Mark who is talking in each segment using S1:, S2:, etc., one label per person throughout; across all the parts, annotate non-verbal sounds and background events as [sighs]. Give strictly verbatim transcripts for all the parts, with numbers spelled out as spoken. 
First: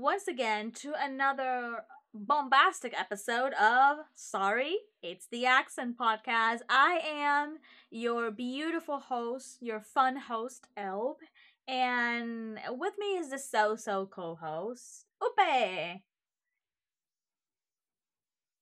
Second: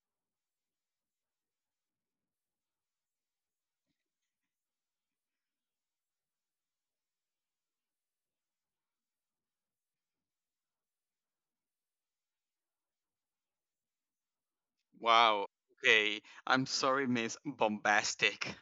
S1: once again to another bombastic episode of Sorry, It's the Accent Podcast. I am your beautiful host, your fun host, Elb. And with me is the so so co host,
S2: Wow.
S1: Upe.
S2: Okay. I'm sorry, Miss Bombastic.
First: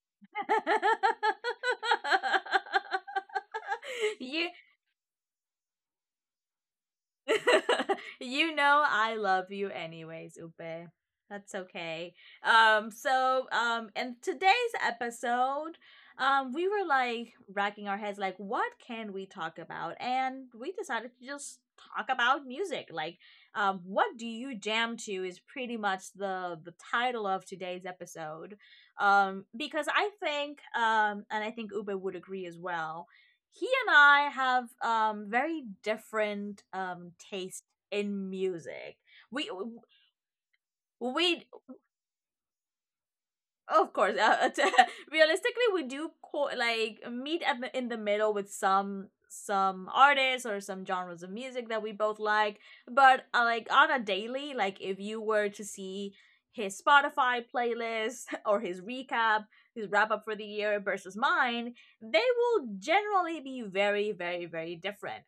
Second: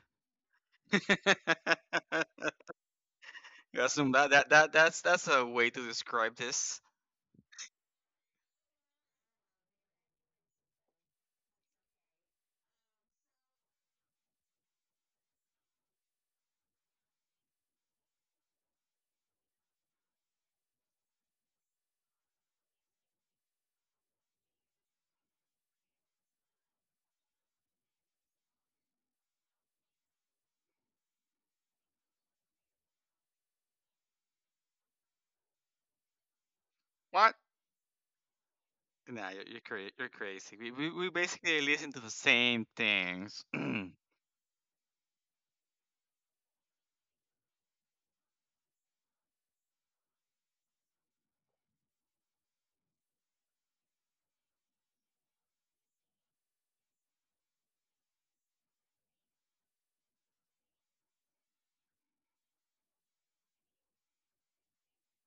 S2: [laughs]
S1: [laughs]
S2: That's that,
S1: you
S2: that that that's that's a way to describe this.
S1: [laughs] you know I love you anyways, Ube. That's okay. Um so um in today's episode, um we were like racking our heads like what can we talk about? And we decided to just talk about music. Like um what do you jam to is pretty much the the title of today's episode. Um, because I think um and I think Ube would agree as well, he and I have um very different um
S2: What?
S1: taste in music.
S2: Nah, you're
S1: We
S2: you're, cra- you're crazy. We, we we
S1: we
S2: basically listen to the same things. [clears throat]
S1: of course uh, [laughs] realistically we do co- like meet at the, in the middle with some some artists or some genres of music that we both like, but uh, like on a daily, like if you were to see his Spotify playlist [laughs] or his recap, his wrap up for the year versus mine, they will generally be very very very different,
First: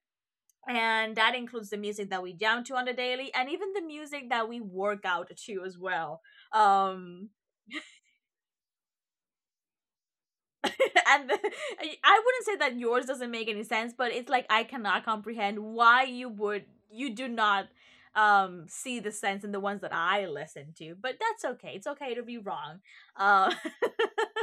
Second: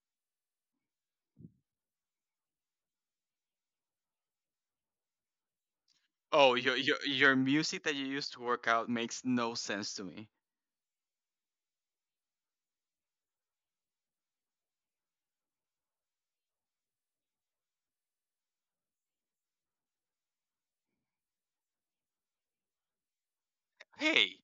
S1: and that includes the music that we jam to on the daily and even the music that we work out to as well.
S2: Oh, your your
S1: um
S2: your music that you use to work out makes no sense to me.
S1: [laughs] and the, I wouldn't say that yours doesn't make any sense, but it's like I cannot comprehend why you would, you do not um see the sense in the ones that I listen to. But that's okay, it's okay to be wrong. uh [laughs]
S2: Hey.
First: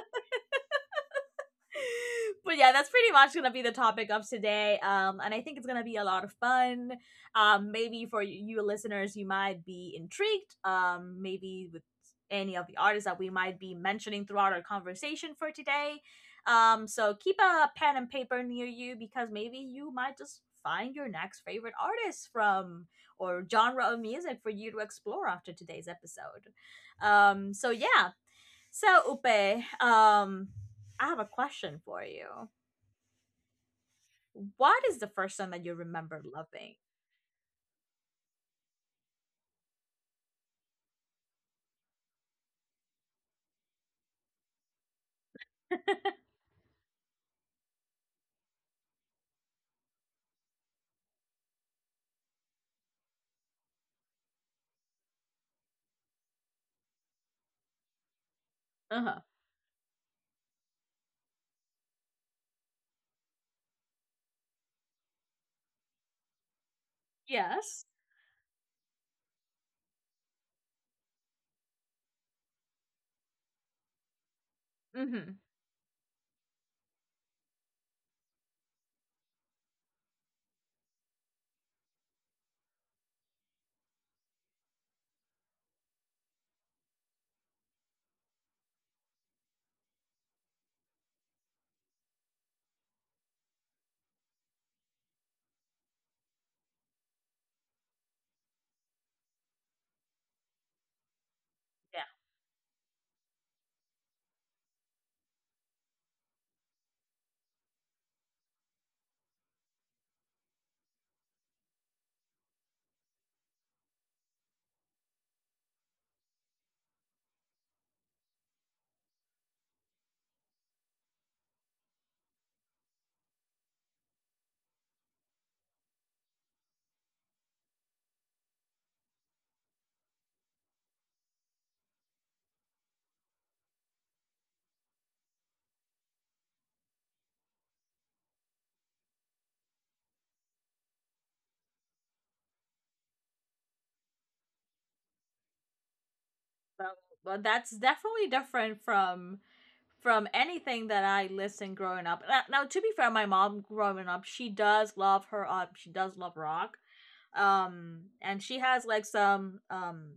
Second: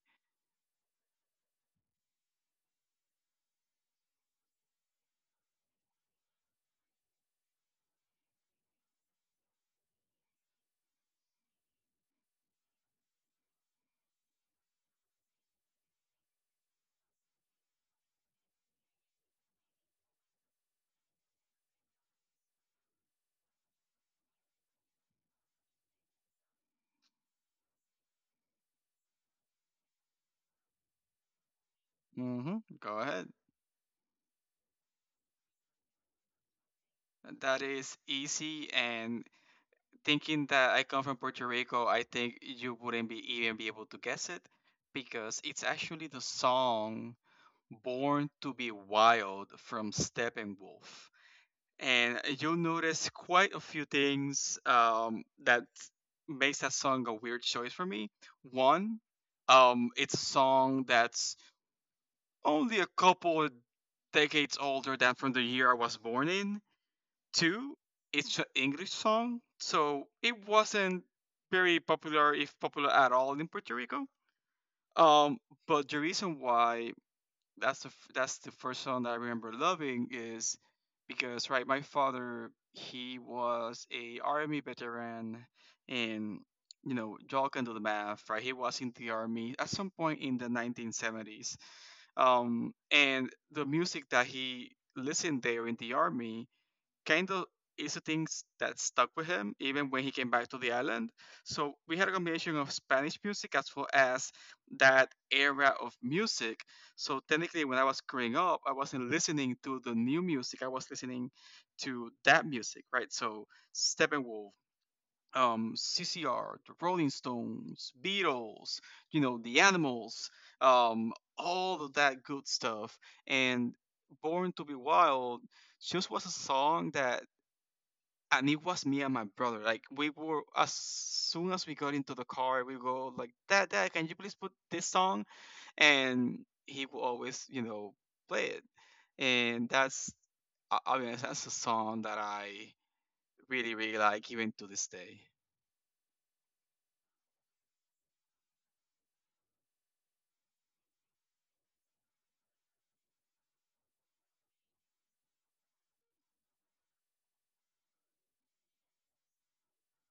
S1: but yeah, that's pretty much gonna be the topic of today. Um, and I think it's gonna be a lot of fun. Um, maybe for you listeners, you might be intrigued. Um, maybe with any of the artists that we might be mentioning throughout our conversation for today. Um, so keep a pen and paper near you because maybe you might just find your next favorite artist from or genre of music for you to explore after today's episode. Um, so yeah. So Upe, um, I have a question for you.
S2: Mhm. Go ahead.
S1: What is the first song that you remember loving?
S2: That is easy and thinking that I come from Puerto Rico, I think you wouldn't be even be able to guess it because it's actually the song Born to Be Wild from Steppenwolf. And you'll notice quite a few things um, that makes that song a weird choice for me.
S1: Uh
S2: One,
S1: huh.
S2: um, it's a song that's only a couple of decades older than from the year I was born in. Two,
S1: Yes.
S2: it's an English song, so it wasn't very popular, if popular at all, in Puerto Rico.
S1: Mm-hmm.
S2: Um, but the reason why that's the f- that's the first song that I remember loving is because right, my father he was a army veteran, and you know, y'all can do the math, right? He was in the army at some point in the nineteen seventies. Um, and the music that he listened there in the army kind of is the things that stuck with him even when he came back to the island. So we
S1: Yeah.
S2: had a combination of Spanish music as well as that era of music. So technically, when I was growing up, I wasn't listening to the new music. I was listening to that music, right? So Steppenwolf, um, C C R, the Rolling Stones, Beatles, you know, the Animals, um, all of that good stuff. And Born to Be Wild just was a song that and it was me and my brother. Like we were as soon as we got into the car, we go like, "Dad, Dad, can you please put this song?" And he will always, you know, play it. And that's, I I mean, that's a song that I really, really like even to this day.
S1: Well, well, that's definitely different from from anything that I listened growing up. Now, now, to be fair, my mom growing up, she does love her. Uh, she does love rock. Um, and she has like some um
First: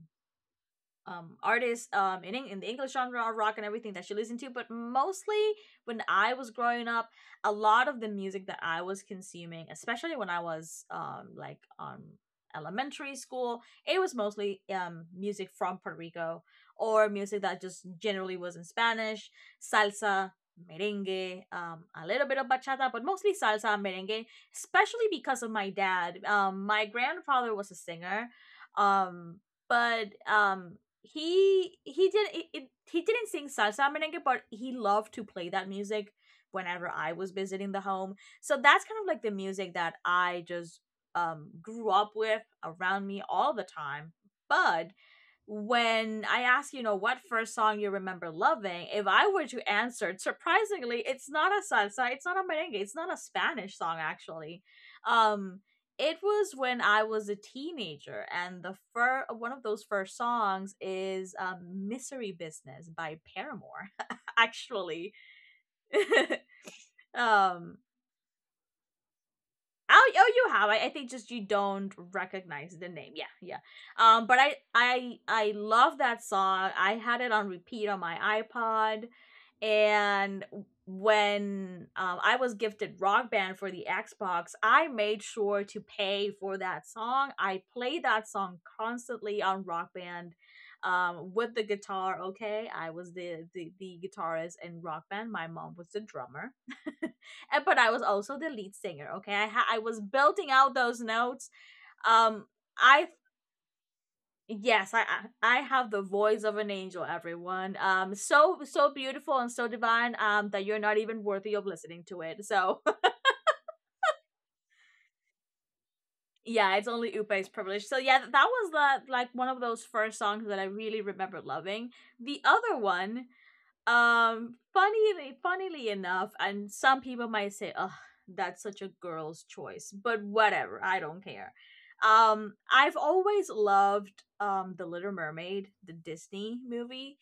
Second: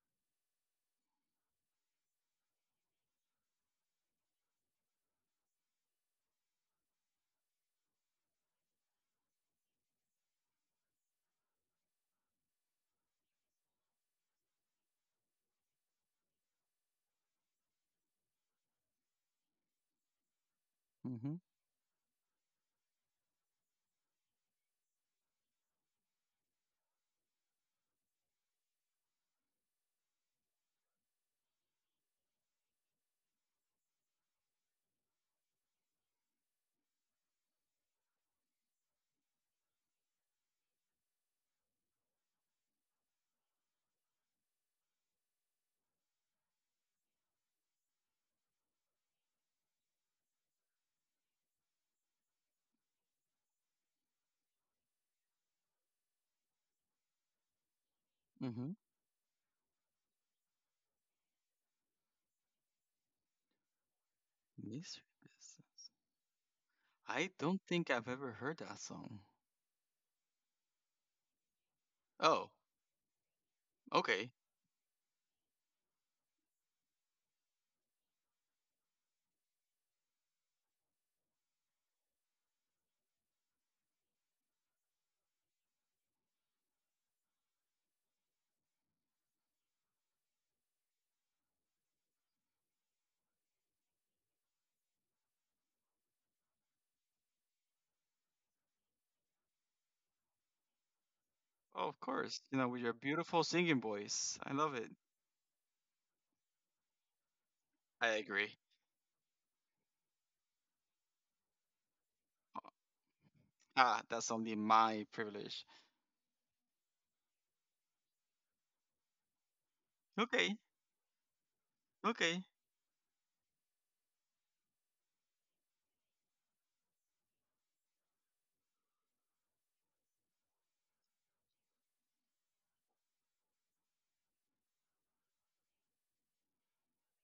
S1: um artists um in, Eng- in the English genre of rock and everything that you listen to, but mostly when I was growing up, a lot of the music that I was consuming, especially when I was um like on elementary school, it was mostly um music from Puerto Rico or music that just generally was in Spanish. Salsa,
S2: Hmm.
S1: merengue, um a little bit of bachata, but mostly salsa and merengue, especially because of my dad. Um my grandfather was a singer, um but um he he did it, it, he didn't sing salsa, merengue, but he loved to play that music whenever I was visiting the home. So that's kind of like the music that I just um grew up with around me all the time. But when I ask, you know, what first song you remember loving, if I were to answer, surprisingly, it's not a salsa, it's not a merengue, it's not a Spanish song actually. Um, it was when I was a teenager, and
S2: Hmm.
S1: the fir- one of those first songs is um, "Misery Business" by Paramore. [laughs]
S2: Mystery
S1: Actually,
S2: Business.
S1: [laughs]
S2: I don't
S1: um,
S2: think I've ever heard that song.
S1: Oh, oh, you have. I, I think just you don't
S2: Oh,
S1: recognize the name. Yeah, yeah. Um,
S2: okay.
S1: but I, I, I love that song. I had it on repeat on my iPod, and when um, I was gifted Rock Band for the Xbox, I made sure to pay for that song. I played that song constantly on Rock Band, um, with the guitar. Okay, I was the the the guitarist in Rock Band. My mom was the drummer. [laughs] Eh, but I was also the lead singer. Okay, I ha- I was belting out those notes.
S2: Oh, of course.
S1: Um,
S2: You know, with your
S1: I
S2: beautiful singing voice. I love it.
S1: Yes, I I I have the voice of an angel. Everyone,
S2: I
S1: um,
S2: agree.
S1: so so beautiful and so divine. Um, that you're not even worthy of listening to it. So
S2: Ah, that's only my privilege.
S1: [laughs] yeah, it's only Upe's privilege. So yeah, th- that was the like one of those first songs
S2: Okay,
S1: that I really remember loving. The
S2: okay.
S1: other one, um, funnily, funnily enough, and some people might say, "Oh, that's such a girl's choice," but whatever, I don't care. Um, I've always loved um the Little Mermaid, the Disney movie,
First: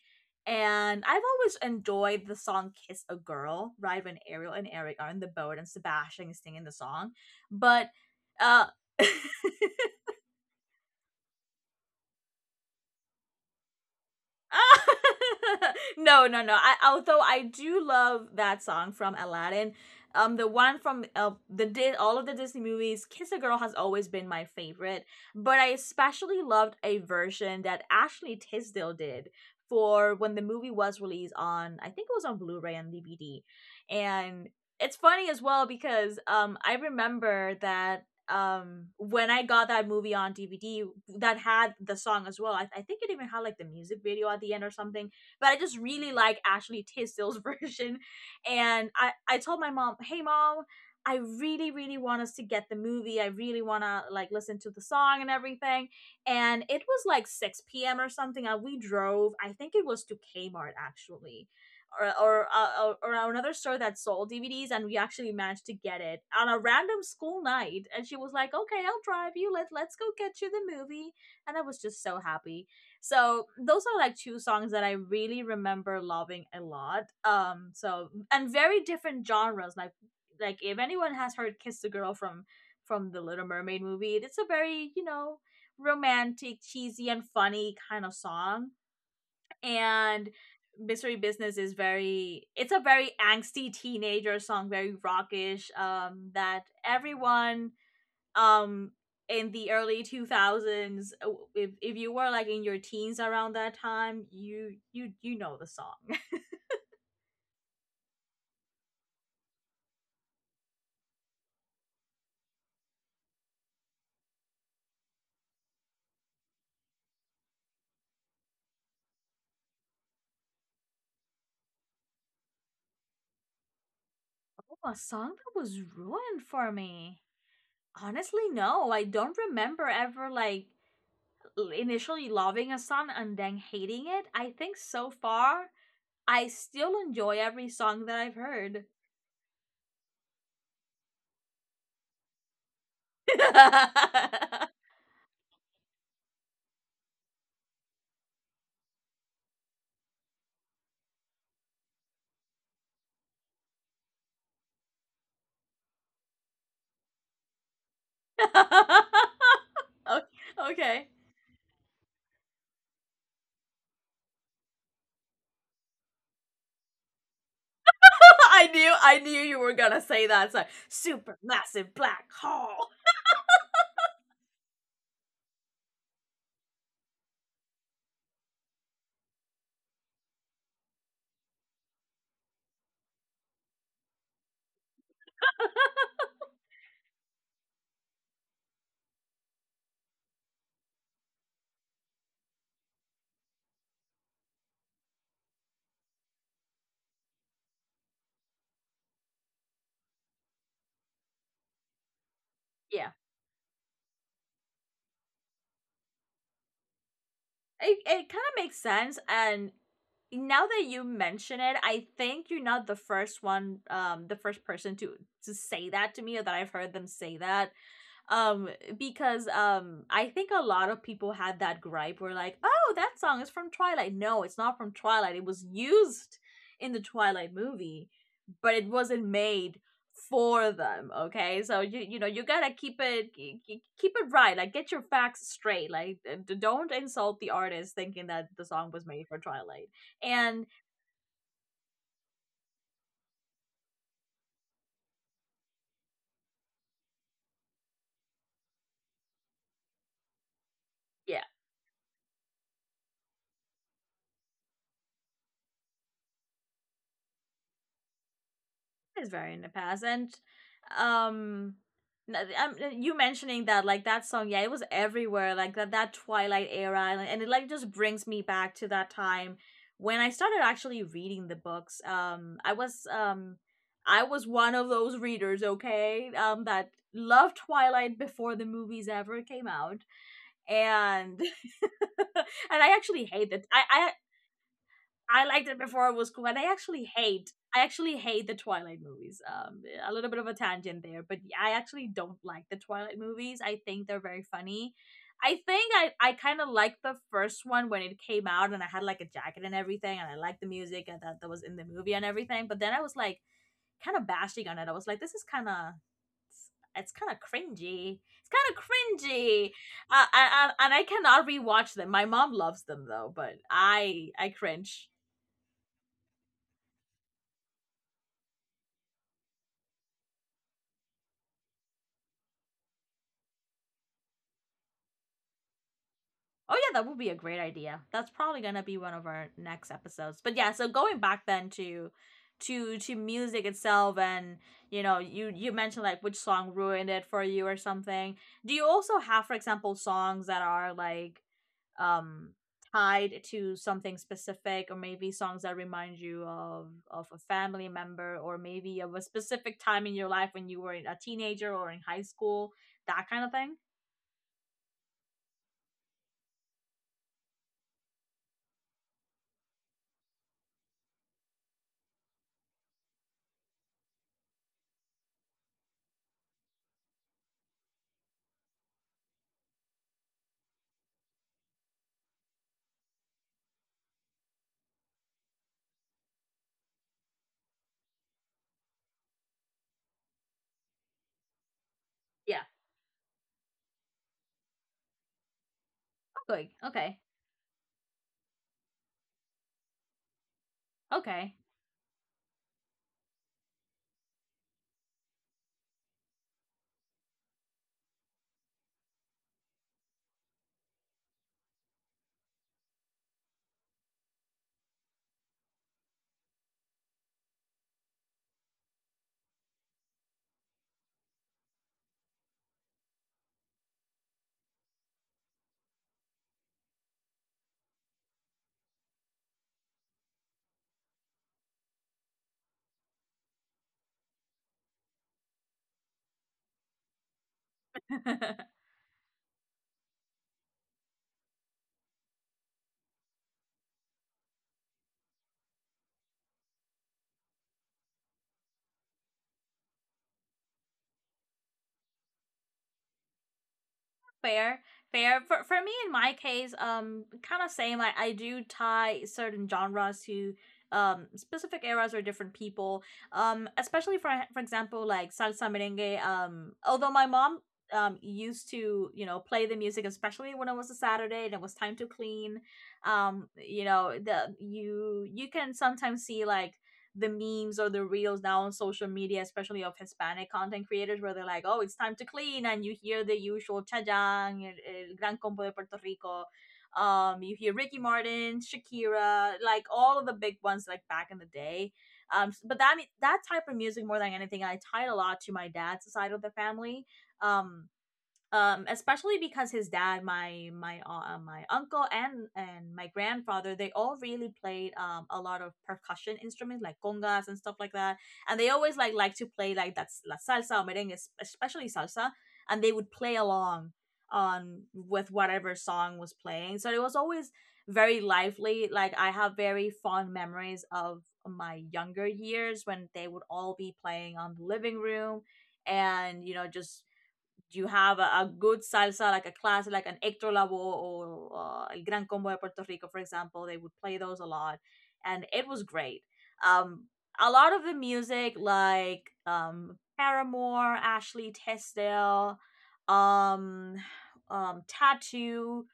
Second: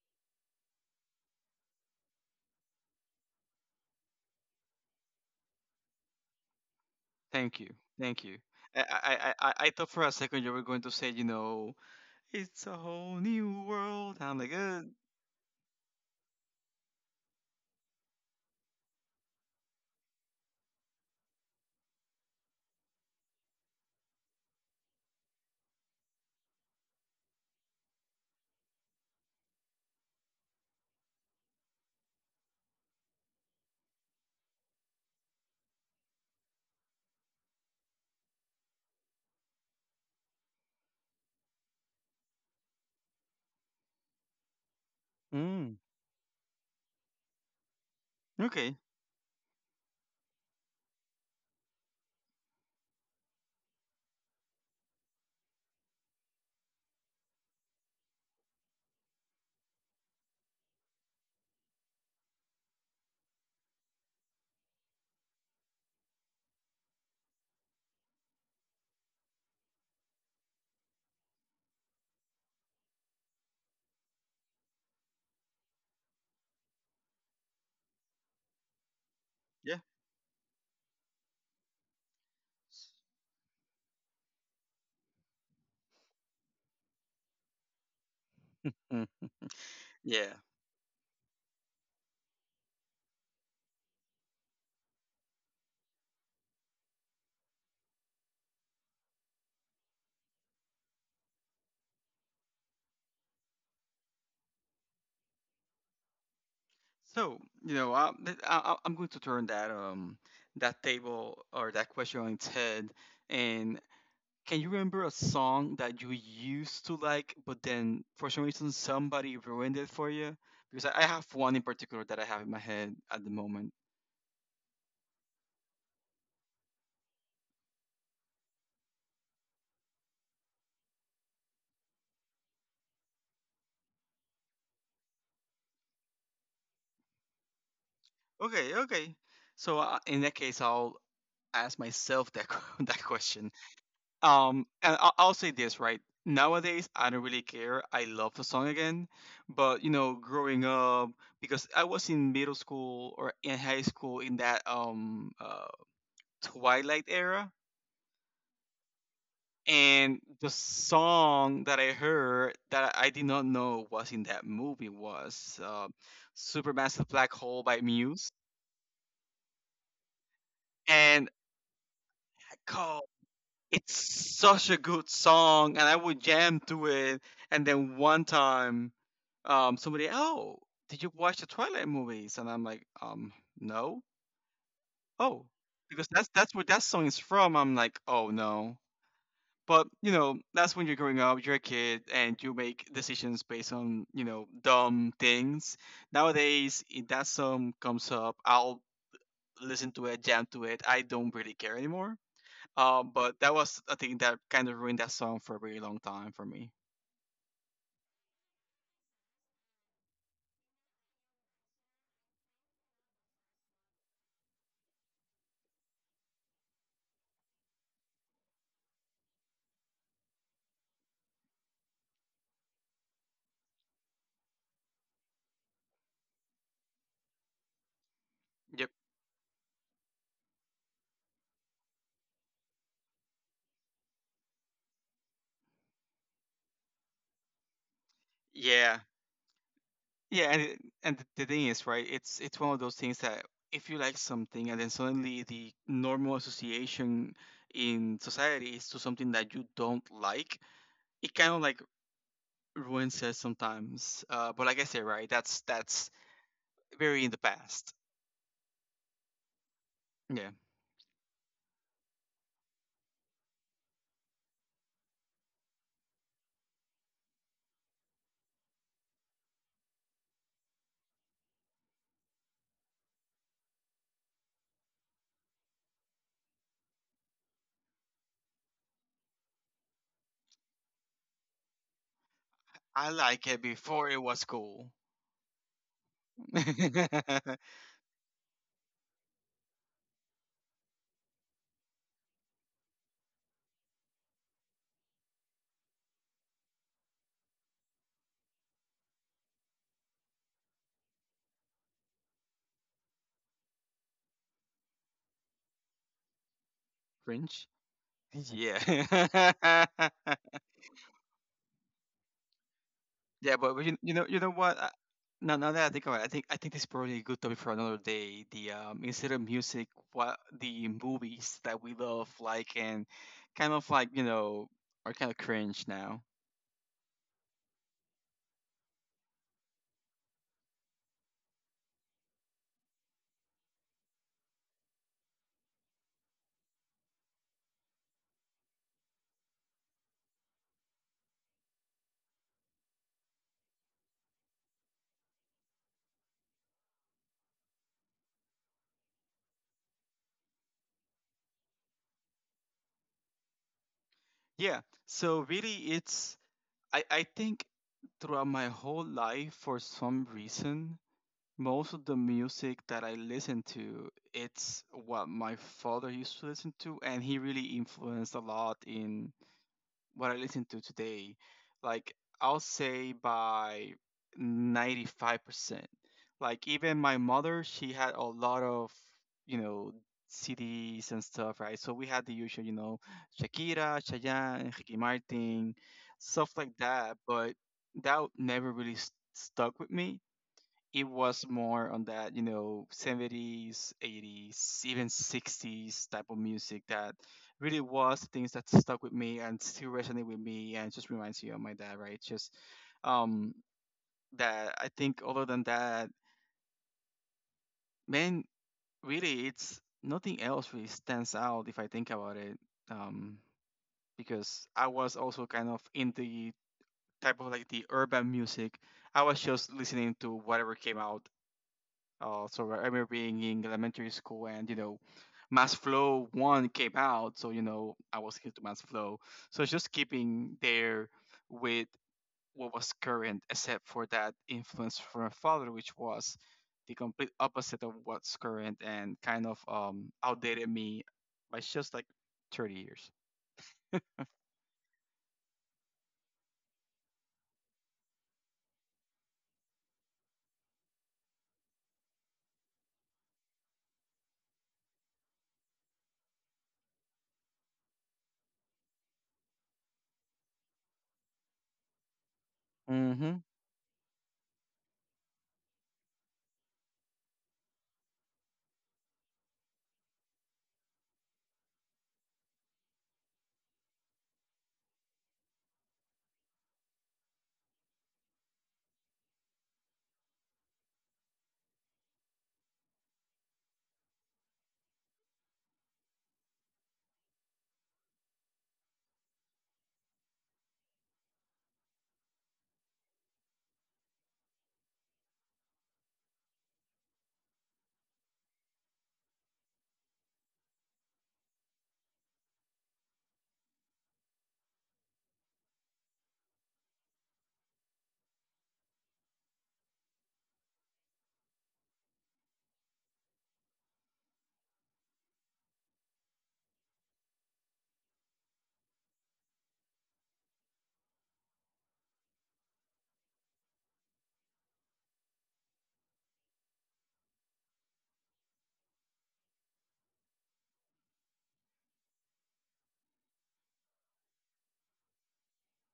S1: and I've always enjoyed the song "Kiss a Girl." Right when Ariel and Eric are in the boat and Sebastian is singing the song,
S2: Thank you.
S1: but
S2: Thank you.
S1: uh.
S2: I, I,
S1: [laughs]
S2: I, I I thought for a second you were going to say, you know, it's a whole new world. I'm like, uh,
S1: [laughs] No, no, no. I, although I do love that song from Aladdin, um, the one from uh, the Di- all of the Disney movies, "Kiss a Girl" has always been my favorite. But I especially loved a version that Ashley Tisdale did for when the movie was released on, I think it was on Blu-ray and D V D, and it's funny as well because um, I remember that um when I got that movie on D V D, that had the song as well. I, I think it even had like the music video at the end or something. But I
S2: mm,
S1: just really like Ashley Tisdale's [laughs] version.
S2: okay,
S1: And I I told my mom, "Hey mom, I really really want us to get the movie. I really want to like listen to the song and everything." And it was like six p m or something and we drove. I think it was to Kmart actually, or or, uh, or or another store that sold D V Ds, and we actually managed to get it on a random school night. And she was like, "Okay, I'll drive you. Let let's go get you the movie." And I was just so happy. So those are like two songs that I really remember loving a lot. Um, so and very different
S2: yeah,
S1: genres. Like like if anyone has heard "Kiss the Girl" from from the Little Mermaid movie, it's a very, you know, romantic, cheesy, and funny kind of song,
S2: mm,
S1: and
S2: yeah.
S1: mystery business is very, it's a very angsty teenager song, very rockish, um that everyone um in the early two thousands uh, if, if you were like in your teens around that time, you you you know the song. [laughs]
S2: So you know, I, th- I, I- I'm going to turn that um that table or that question on its head. And can you remember a song that you used to like, but then for some reason somebody ruined it for you? Because I, I have one in particular that I have in my head at the moment.
S1: Oh, a song that was ruined for me, honestly, no, I don't remember ever like initially loving a song and then hating it. I think so far I still enjoy every song that I've
S2: Okay,
S1: heard.
S2: okay. So uh, in that case, I'll ask myself that [laughs] que- that question.
S1: [laughs]
S2: Um, and I'll, I'll say this, right? Nowadays, I don't really care. I love the song again, but you know, growing up, because I was in middle school or in high school in that um uh, Twilight era, and the
S1: Okay.
S2: song that I heard that I did not know was in that movie was uh, "Supermassive Black Hole" by Muse,
S1: [laughs] I knew I knew you were gonna say that. It's like
S2: and
S1: super massive black hole.
S2: it's such a good song, and I would jam to it. And then one time, um, somebody, oh, did you watch the Twilight movies? And I'm like, um, no. Oh, because that's that's where that song is from. I'm like, oh no. But you know, that's when you're growing up. You're a kid, and you make decisions based on you know dumb things. Nowadays, if that song comes up, I'll listen to it, jam to it. I don't really care anymore um,
S1: Yeah.
S2: but that was a thing that kind of ruined that song for a really long time for me.
S1: It it kinda makes sense, and now that you mention it, I think you're not the first one, um the first person to to say that to me or that I've heard them say that. um because um I think a lot of people had that gripe where like, oh, that song is from Twilight. No, it's not from Twilight, it was used in the Twilight movie, but it
S2: Yep.
S1: wasn't made for them. Okay, so you you know, you gotta keep it, keep it right. Like, get your facts straight. Like, d- don't insult the artist thinking that the song
S2: Yeah.
S1: was made for Twilight.
S2: Yeah, and
S1: And
S2: it, and the thing is, right? It's it's one of those things that if you like something and then suddenly the normal association in society is to something that you don't like, it
S1: yeah,
S2: kind of like ruins it sometimes. Uh, but like I said, right? That's that's very in the past.
S1: it's very in the past, and
S2: Yeah.
S1: um, n- um, you mentioning that like that song, yeah, it was everywhere, like that that Twilight era, and, and it like just brings me back to that time when I started actually reading the books. Um, I was um, I was one of those readers, okay, um, that loved Twilight before the movies ever came out, and [laughs] and I
S2: I
S1: actually
S2: like it
S1: hated.
S2: before
S1: I
S2: it was cool.
S1: I liked it before it was cool, and I actually hate.
S2: [laughs]
S1: I actually hate the Twilight movies. Um, a little bit of a tangent there, but yeah, I actually don't like the Twilight movies. I think they're very funny. I think I, I kind of liked the first one when it came out, and I had like a jacket and everything, and I liked the music and that that was in the movie and everything. But then I was like kind of bashing on it. I was like, this is kind of, it's kind of
S2: Cringe.
S1: cringy. It's
S2: Yeah.
S1: kind of cringy. Uh,
S2: [laughs]
S1: and, and I cannot rewatch them. My mom loves them though,
S2: Yeah,
S1: but
S2: but, but you, you know
S1: I
S2: you know
S1: I
S2: what? I,
S1: cringe.
S2: now now that I think about it, I think I think this is probably a good topic for another day. The um instead of music, what the movies that we love, like and kind of like you know are kind of cringe now.
S1: Oh yeah, that would be a great idea. That's probably gonna be one of our next episodes. But yeah, so going back then to to to music itself, and you know, you you mentioned like which song ruined it for you or something. Do you also have, for example, songs that are like um tied to something specific, or maybe songs that remind you of of a family member, or maybe of a specific time in your life when you were a teenager or in high school, that kind of thing?
S2: Yeah. So really, it's I I think throughout my whole life, for some reason, most of the music that I listen to, it's what my father used to listen to, and he really influenced a lot in what I listen to today, like I'll say by ninety-five percent. Like even my mother, she had a lot of, you know, C Ds and stuff, right? So we had the
S1: Yeah.
S2: usual, you know, Shakira, Chayanne, Ricky Martin, stuff like
S1: Okay.
S2: that,
S1: Okay.
S2: but that never really st- stuck with me. It was
S1: Okay.
S2: more on that you know seventies eighties even sixties type of music that really was things that stuck with me and still resonate with me and just reminds you of my dad, right? Just um that I think other than that, man, really it's nothing else really stands out if I think about it, um because I was also kind of in the type of like the urban music. I was just listening to whatever came out. Uh, so I remember being in elementary school, and you know, Mass Flow one came out, so you know I was into
S1: [laughs]
S2: Mass Flow. So it's just keeping there with what was current, except for that influence from my father, which was the complete opposite of what's current and kind of um outdated me by just like thirty years.
S1: fair Fair for, for me, in my case, um kind of same. I, I do tie certain genres to um specific eras or different people, um especially for for example, like salsa, merengue. Um although my mom um used to, you know, play the music, especially when it was a Saturday and it was time to clean.
S2: Mm-hmm.
S1: Um you know, the you you can sometimes see like the memes or the reels now on social media, especially of Hispanic content creators, where they're like, "Oh, it's time to clean," and you hear the usual Chayang, el, el Gran Combo de Puerto Rico. Um, you hear Ricky Martin, Shakira, like all of the big ones, like back in the day. Um, s- but that that type of music, more than anything, I tied a lot to my dad's side of the family. Um, um Especially because his dad, my my uh, my uncle and and my grandfather, they all really played um a lot of percussion instruments, like congas and stuff like that. And they always like like to play, like, that's la salsa or merengue, es- especially salsa, and they would play along on with whatever song was playing. So it was always very lively. Like, I have very fond memories of my younger years when they would all be playing on the living room, and, you know, just you have a, a good salsa, like a classic, like an Hector Lavoe or uh, El Gran Combo de Puerto Rico, for example. They would play those a lot, and it was great. Um, a lot of the music, like um, Paramore, Ashley Tisdale, um, [sighs] um, Tattoo,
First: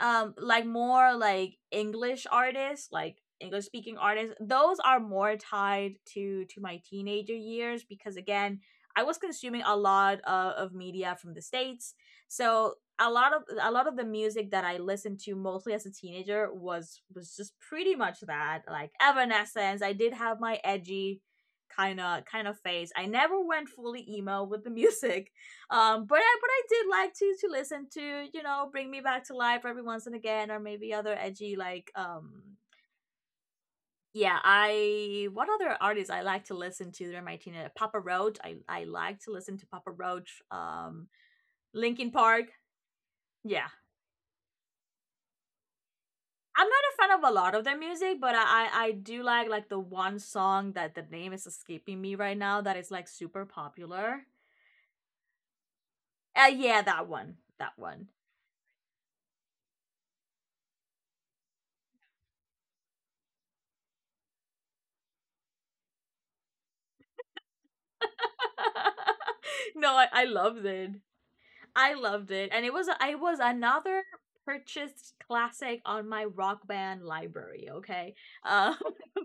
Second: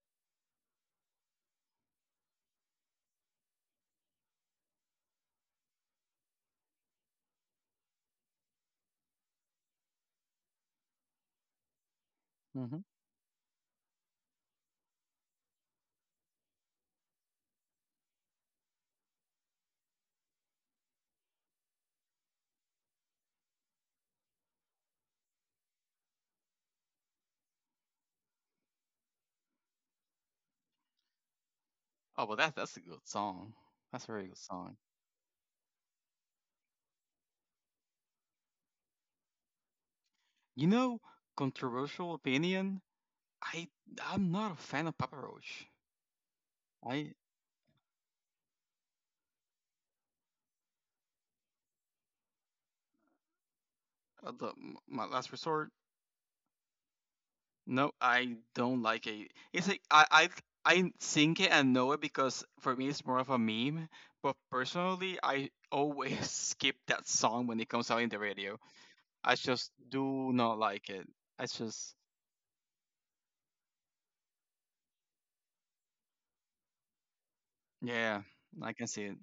S1: um like more like English artists, like english speaking artists, those are more tied to to my teenager years, because again, I was consuming a lot of, of media from the States. So
S2: Mm-hmm.
S1: a lot of a lot of the music that I listened to mostly as a teenager was was just pretty much that, like Evanescence. I did have my edgy kind of kind of phase. I never went fully emo with the [laughs] music. Um but i but I did like to to listen to, you know, Bring Me Back to Life every once and again, or maybe other edgy, like,
S2: Oh
S1: um
S2: well, that that's a good song. That's a very
S1: yeah.
S2: good song.
S1: I What other artists I like to listen to during my teenage? Papa Roach. I I like to listen to Papa Roach.
S2: You know,
S1: um Linkin
S2: controversial
S1: Park,
S2: opinion.
S1: yeah.
S2: I I'm not a fan of Papa Roach.
S1: I'm not a fan
S2: I
S1: of a lot of their music, but i i, I do like like the one song that the name is escaping me right now, that is like super popular.
S2: uh, the my last resort.
S1: Uh yeah, that one, that
S2: No,
S1: one
S2: I don't like it. It's like I I I think it and know it because for me it's more of a meme. But personally, I always [laughs] skip that song when it comes out in the radio. I just
S1: [laughs] no I, I
S2: do not
S1: loved it.
S2: like it. I
S1: I
S2: just
S1: loved it, and it was I was another purchased classic on my Rock Band library. Okay,
S2: yeah,
S1: um,
S2: I can see it.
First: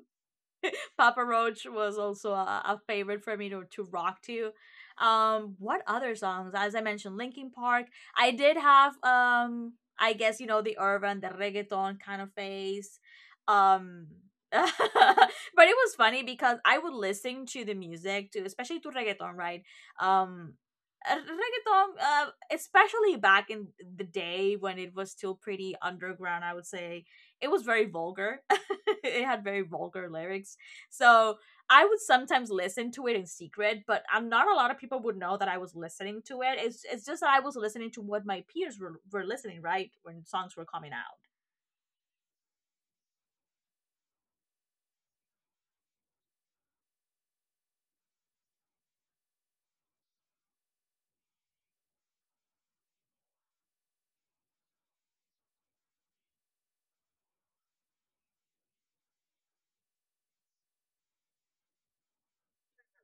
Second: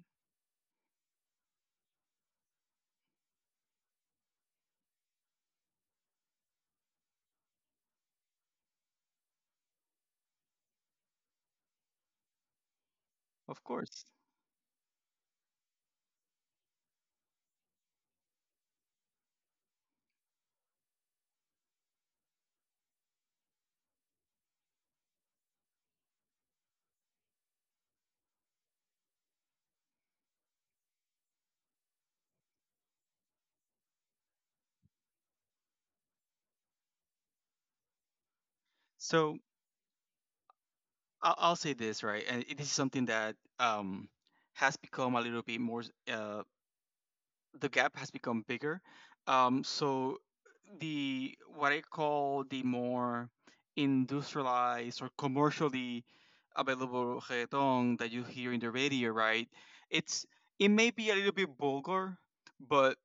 S1: [laughs] Papa Roach was also a, a favorite for me to, to rock to. Um, what other songs? As I mentioned, Linkin Park. I did have, um, I guess, you know, the urban, the reggaeton kind of phase.
S2: Of course.
S1: Um, [laughs] but it was funny because I would listen to the music, to, especially to reggaeton, right? Um, uh, Reggaeton, uh, especially back in the day when it was still pretty underground, I would say it was very vulgar. [laughs] It had very vulgar lyrics, so I would sometimes listen to it in secret, but I am not a lot of people would know that I was listening to it. It's it's just that I was listening to what my peers were were
S2: So
S1: listening, right, when songs were coming out.
S2: I'll, I'll say this right, and it is something that um has become a little bit more uh the gap has become bigger. Um, so the what I call the more industrialized or commercially available reggaeton that you hear in the radio, right? It's it may be a little bit vulgar, but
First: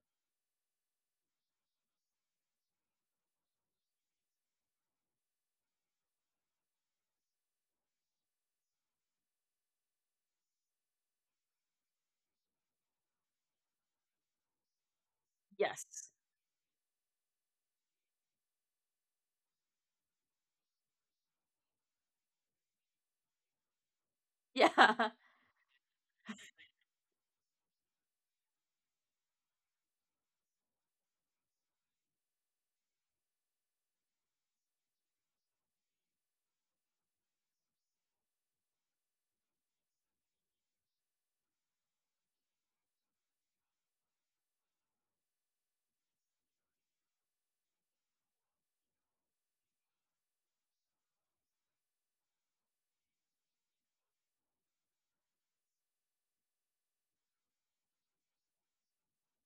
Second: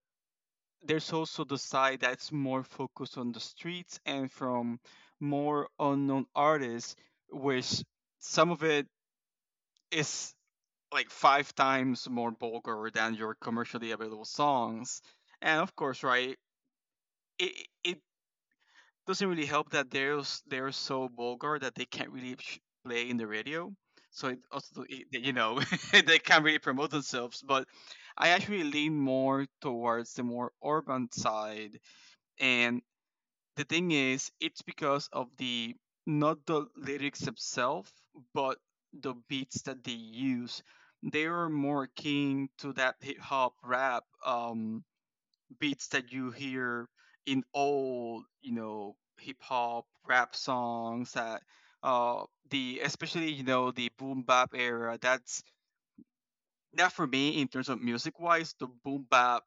S2: there's also the side that's more focused on the streets and from more unknown artists, which some of it is like five times more vulgar than your commercially available songs. And of course,
S1: Yes.
S2: right, it it doesn't really help that they're s- they're so vulgar that they can't really sh- play in the radio. So it also it,
S1: Yeah.
S2: you know [laughs] they can't really promote themselves. But I actually lean more towards the more urban side, and the thing is it's because of the not the lyrics themselves but the beats that they use. They are more keen to that hip hop rap um beats that you hear in old you know hip hop rap songs that uh the especially you know the boom bap era. That's now, for me, in terms of music wise, the boom bap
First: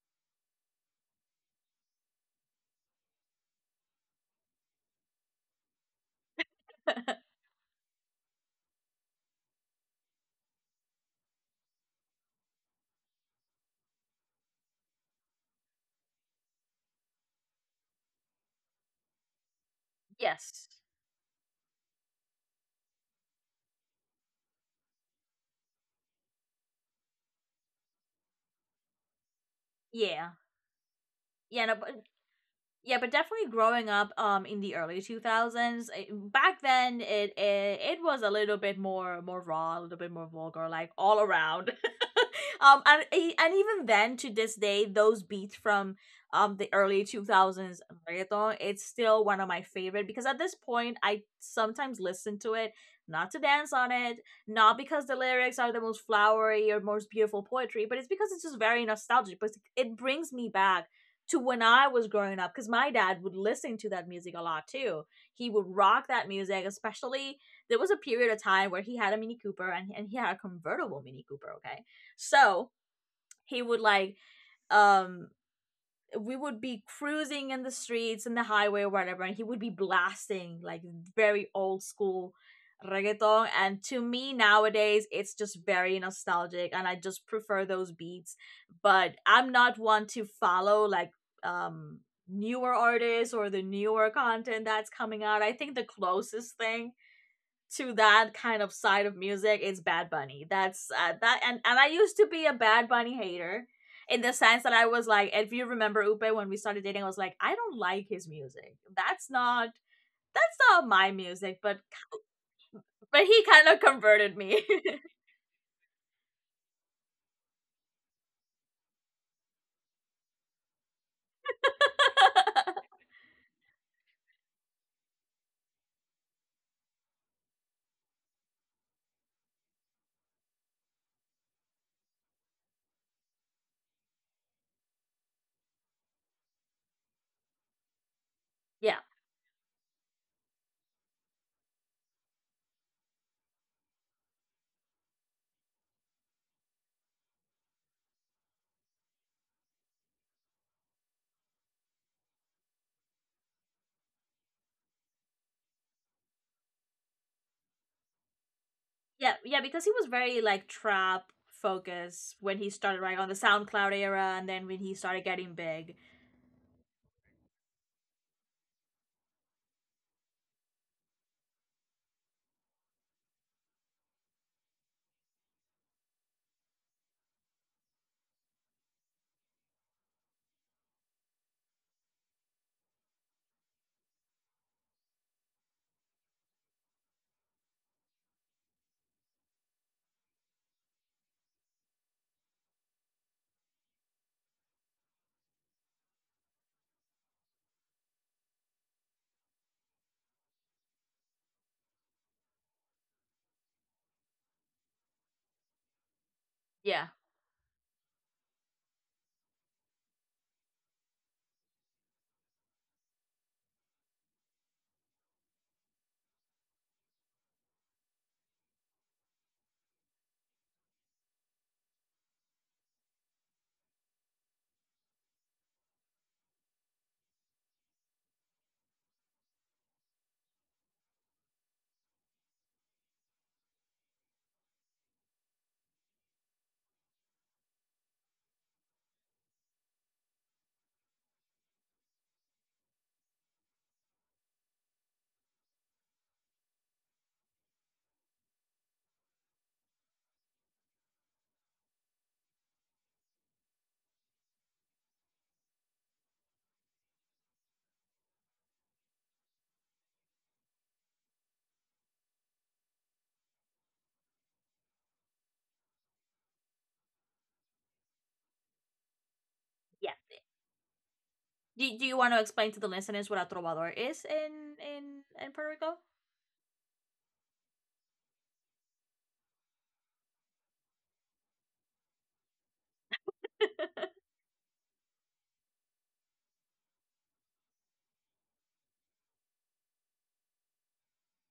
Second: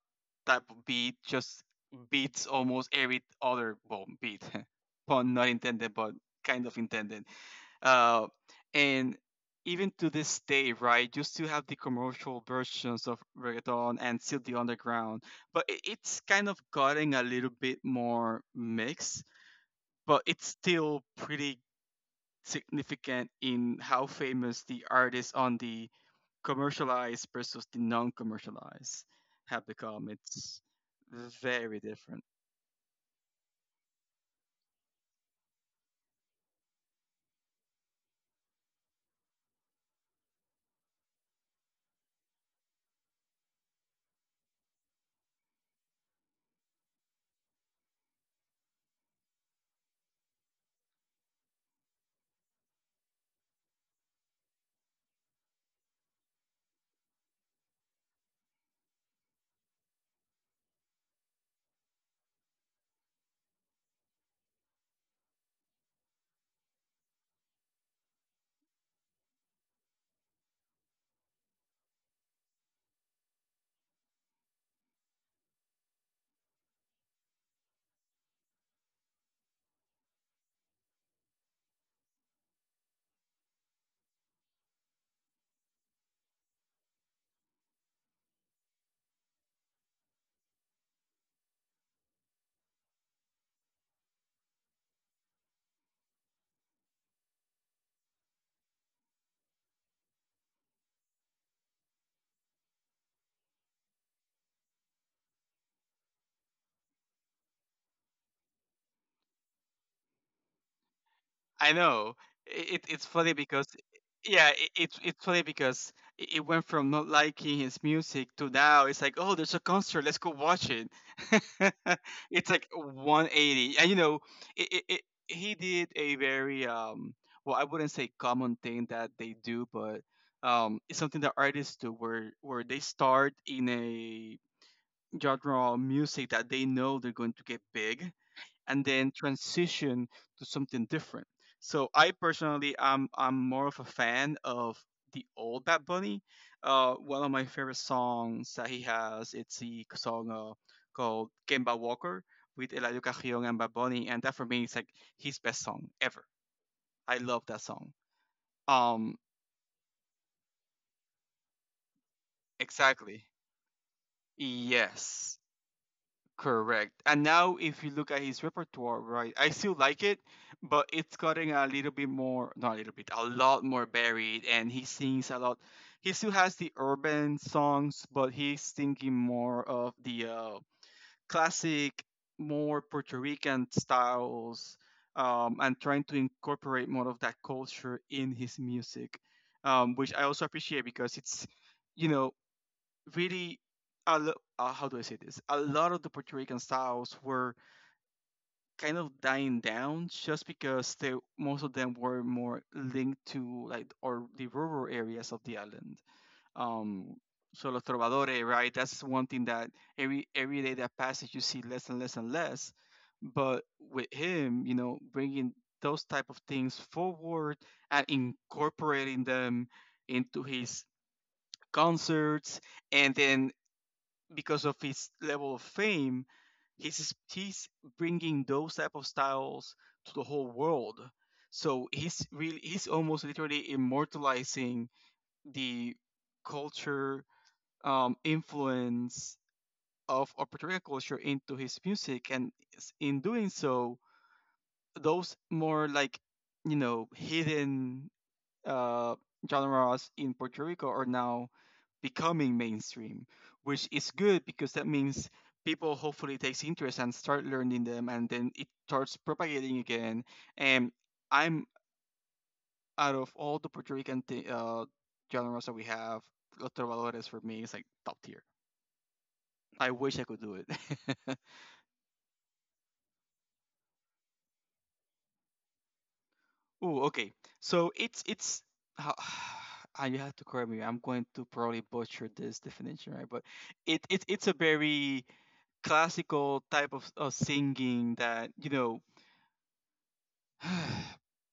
S2: type of beat just beats almost every other well beat, [laughs] pun not intended, but kind of
S1: [laughs]
S2: intended. Uh, and even to this day, right, you still have the commercial versions of reggaeton and still the underground, but it, it's kind of gotten a little bit more mixed, but it's
S1: Yes.
S2: still pretty significant in how famous the artists on the commercialized versus the non-commercialized have become.
S1: Yeah.
S2: It's
S1: Yeah. No,
S2: very
S1: but
S2: different.
S1: Yeah, but definitely growing up, um, in the early two thousands, eh, back then, it, it it was a little bit more more raw, a little bit more vulgar, like, all around. [laughs] Um and e- and even then, to this day, those beats from um the early two thousands reggaeton, it's still one of my favorite because at this point I sometimes listen to it, not to dance on it, not because the lyrics are the most flowery or most beautiful poetry, but it's because it's just very nostalgic. But it brings me back to when I was growing up, because my dad would listen to that music a lot too. He would rock that music. Especially, there was a period of time where he had a Mini Cooper, and, and he had a convertible Mini Cooper, okay? So he would like, um, we would be cruising in the streets, in the highway or whatever, and he would be blasting like very old school reggaeton, and to me nowadays it's just very nostalgic, and I just prefer those beats. But I'm not one to follow like, um newer artists or the newer content that's coming out. I think the closest thing to that kind of side of music is Bad Bunny. That's uh, that, and and I used to be a Bad Bunny hater, in the sense that I was like, if you remember, Upe, when we started dating, I was like, I don't like his music. That's not that's not my music.
S2: I
S1: but
S2: know. I- It, it's
S1: but
S2: funny
S1: he
S2: because
S1: kind of converted
S2: yeah,
S1: me.
S2: it, it's it's funny because it it went from not liking his music to now it's like oh there's a concert let's go watch it. [laughs] It's like one eighty and you know it, it, it he did a very um well I wouldn't say common thing that they do but um it's something that artists do where where they start in a genre of music that they know they're going to get big and
S1: [laughs] yeah,
S2: then transition to something different. So I personally I'm I'm more of a fan of the old Bad Bunny. Uh, one of my favorite songs that he has it's the song uh, called Kemba Walker with Eladio Carrion and Bad Bunny, and that for me is like his best song ever. I love that song. Um,
S1: yeah, yeah, because he was very like trap focused when he started, right,
S2: exactly.
S1: on the SoundCloud era, and then when he started
S2: Yes.
S1: getting big.
S2: Correct. And now, if you look at his repertoire, right, I still like it, but it's getting a little bit more, not a little bit, a lot more buried, and he sings a lot. He still has the urban songs, but he's thinking more of the uh, classic, more Puerto Rican styles, um, and trying to incorporate more of that culture in his music, um, which I also appreciate because it's, you know, really a lo- uh, how do I say this? A lot of the Puerto Rican styles were kind of dying down just because they most of them were more linked to like or the rural areas of the island.
S1: Yeah,
S2: Um, so los trovadores, right? That's one thing that every every day that passes you see less and less and less. But with him, you know, bringing those type of things forward and incorporating them into his concerts, and then because of his level of fame, he's he's bringing those type of styles to the whole world. So he's really he's almost literally immortalizing the culture um, influence of a particular culture into his music, and in doing so, those more like you know hidden uh, genres in Puerto Rico are now becoming mainstream, which is good because that means people hopefully takes interest and start learning them, and then it starts propagating again. And I'm out of all the Puerto Rican th- uh, genres that we have, Los Trovadores for me is like top tier. I
S1: yeah.
S2: wish I could do it. [laughs]
S1: Do, do you want to explain to the listeners what a trovador is in in in Puerto Rico?
S2: Ooh, okay. So it's it's. How [sighs] and you have to correct me. I'm going to probably butcher this definition, right? But it, it it's a very classical type of, of singing that you know [sighs]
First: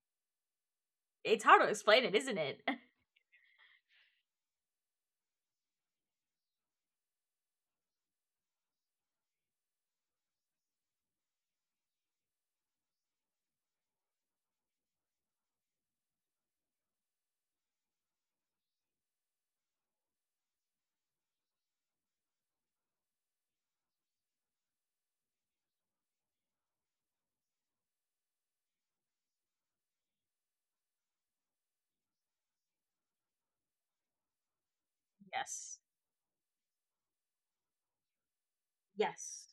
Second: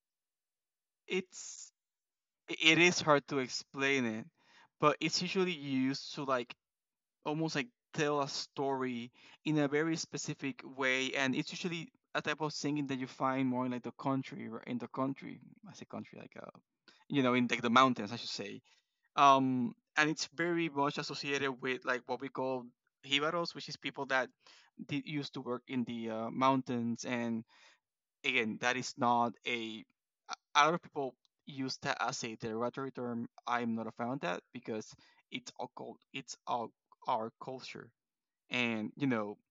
S1: It's hard to
S2: it's
S1: explain it, isn't it? [laughs]
S2: it is hard to explain it, but it's usually used to like almost like tell a story in a very specific way, and it's usually a type of singing that you find more in like the country or in the country. I say country like uh you know, in like the mountains I should say. Um, and it's very much associated with like what we call jibaros, which is people that did used to work in the uh, mountains. And again, that is not a. A lot of people use that as a derogatory term. I'm not a fan of that because it's our
S1: Yes.
S2: cul- it's our our culture, and you know,
S1: Yes.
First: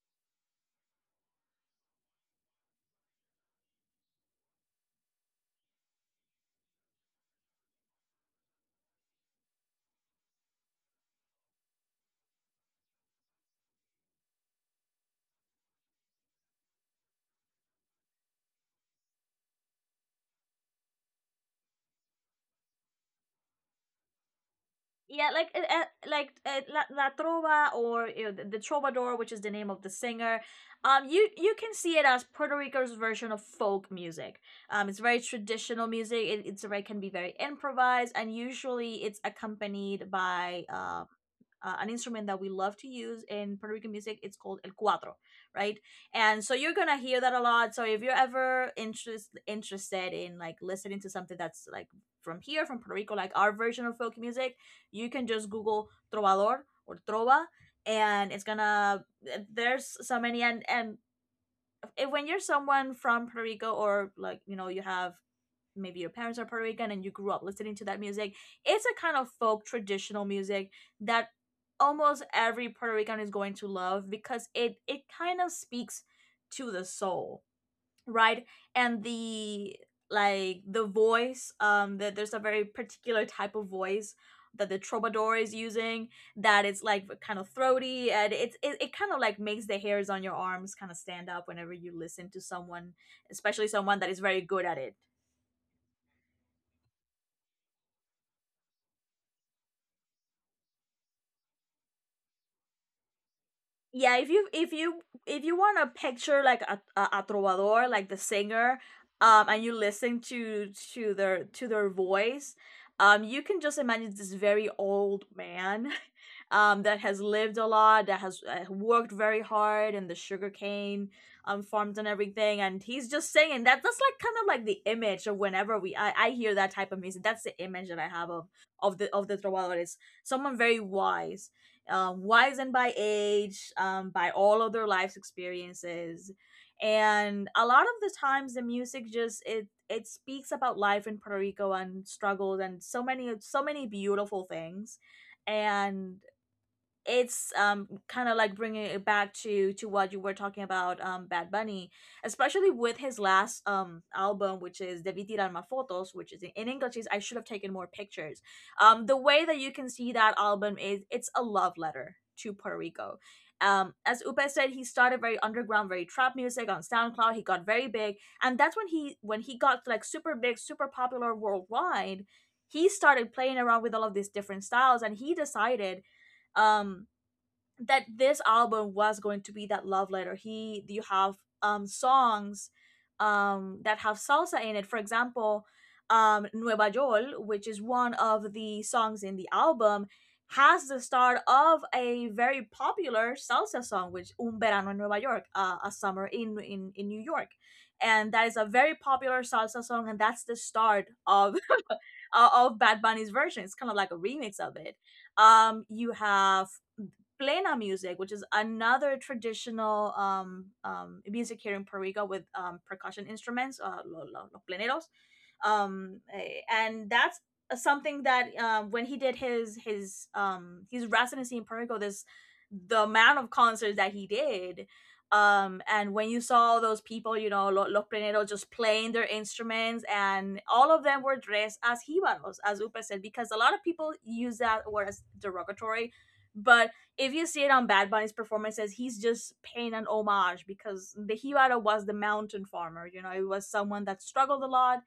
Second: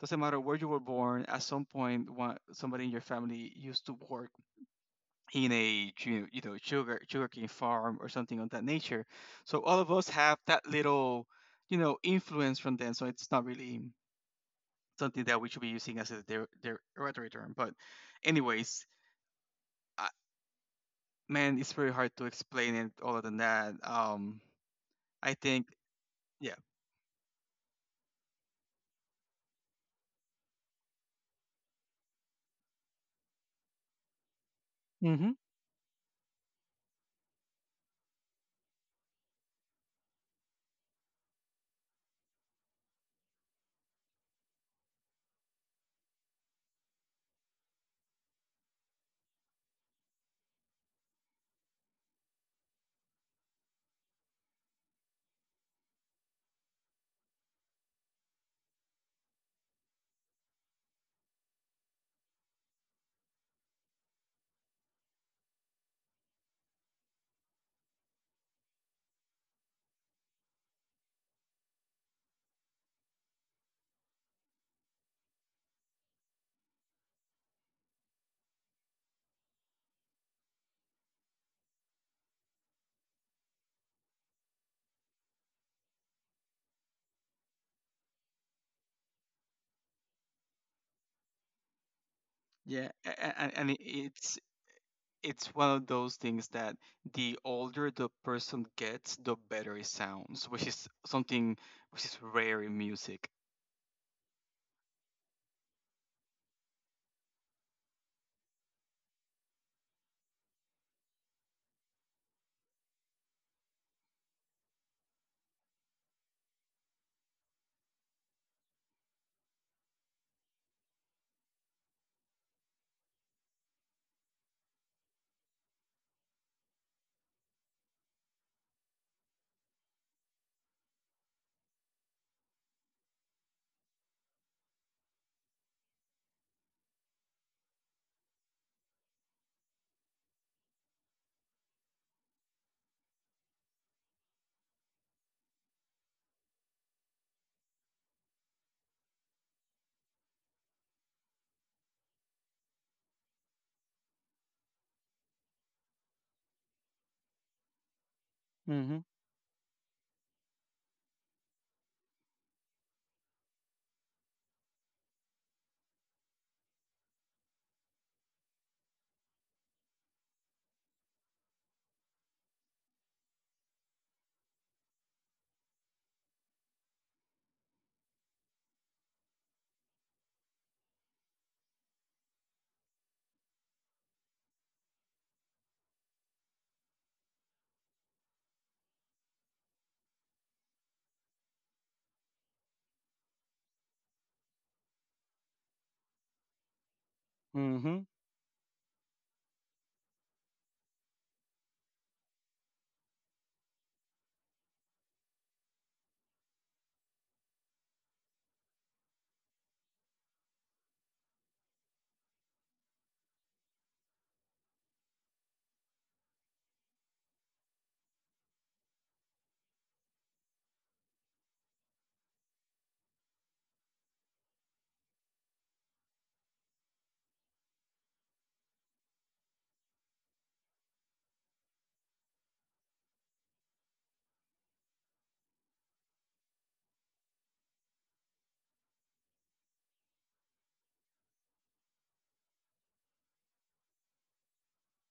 S2: doesn't matter where you were born. At some point, one, somebody in your family used to work in a ju- you know sugar sugarcane farm or something of that nature. So all of us have that little you know influence from them. So it's not really something that we should be using as a der- derogatory term. But anyways. Man, it's very hard to explain it other than that. Um,
S1: yeah,
S2: I
S1: like uh,
S2: think,
S1: uh, Like
S2: yeah,
S1: uh, La, La Trova, or, you know, the, the Trovador, which is the name of the singer. Um, you you can see it as Puerto Rico's version of folk music. Um, it's very
S2: mm-hmm.
S1: traditional music. It it's very, can be very improvised, and usually it's accompanied by, um uh, uh, an instrument that we love to use in Puerto Rican music. It's called el cuatro, right? And so you're gonna hear that a lot. So if you're ever interest interested in like listening to something that's like from here, from Puerto Rico, like our version of folk music, you can just Google trovador or trova, and it's gonna, eh, there's so many. And and if, when you're someone from Puerto Rico, or, like, you know, you have maybe your parents are Puerto Rican and you grew up listening to that music. It's a kind of folk traditional music that almost every Puerto Rican is going to love, because it it kind of speaks to the soul, right? And the, like, the voice, um, that there's a very particular type of voice that the troubadour is using, that it's like kind of throaty, and it's it, it kind of like makes the hairs on your arms kind of stand up whenever you listen to
S2: Yeah,
S1: someone,
S2: and,
S1: especially
S2: and it-
S1: someone that is
S2: it's
S1: very good at it.
S2: it's one of those things that the older the person gets, the better it sounds, which is something which is rare in music.
S1: Yeah, if you if you if you want to picture like a, a, a trovador, like the singer, um, and you listen to to their to their voice, um, you can just imagine this very old man [laughs] um, that has lived a lot, that has, uh, worked very hard in the sugarcane um farms and everything, and he's just singing that. That's like kind of like the image of whenever we i, I hear that type of music. That's the image that I have of of the of the trovador is someone very wise, um, wizened by age, um, by all of their life's experiences. And a lot of the times the music just, it it speaks about life in Puerto Rico, and struggles, and so many so many beautiful things. And it's, um, kind of like bringing it back to to what you were talking about, um, Bad Bunny, especially with his last, um, album, which is Debí Tirarme Fotos, which is in, in English, is I Should Have Taken More Pictures.
S2: [laughs] Mm-hmm.
S1: Um, the way that you can see that album is it's a love letter to Puerto Rico. Um, as Upe said, he started very underground, very trap music, on SoundCloud. He got very big, and that's when he when he got like super big, super popular worldwide. He started playing around with all of these different styles, and he decided, um, that this album was going to be that love letter. He, you have, um, songs, um, that have salsa in it. For example, um, Nueva Yol, which is one of the songs in the album, has the start of a very popular salsa song, which Un Verano en Nueva York, uh, a summer in, in in New York.
S2: Mm-hmm.
S1: And that is a very popular salsa song, and that's the start of [laughs] of Bad Bunny's version. It's kind of like a remix of it. Um you have plena music, which is another traditional um, um, music here in Puerto Rico with um, percussion instruments, uh, lo- lo- los pleneros. Um, eh, and that's something that, um, when he did his his um, his residency in Puerto Rico, this the amount of concerts that he did. Um, and when you saw those people, you know, lo- los pleneros just playing their instruments, and all of them were dressed as jibaros, as Upa said, because a lot of people use that word as derogatory. But if you see it on Bad Bunny's performances, he's just paying an homage because the Hibara was the mountain farmer. You know, it was someone that struggled a lot,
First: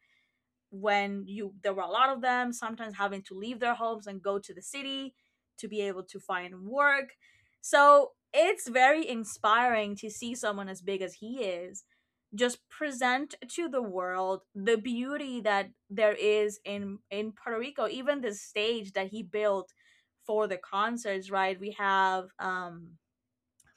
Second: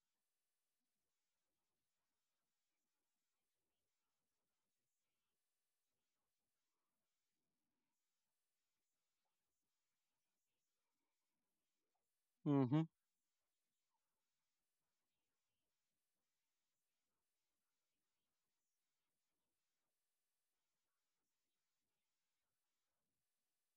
S1: when you there were a lot of them, sometimes having to leave their homes and go to the city to be able to find work. So it's very inspiring to see someone as big as he is just
S2: Mm-hmm.
S1: present to the world the beauty that there is in in Puerto Rico, even the stage that he built for the concerts, right? We have, um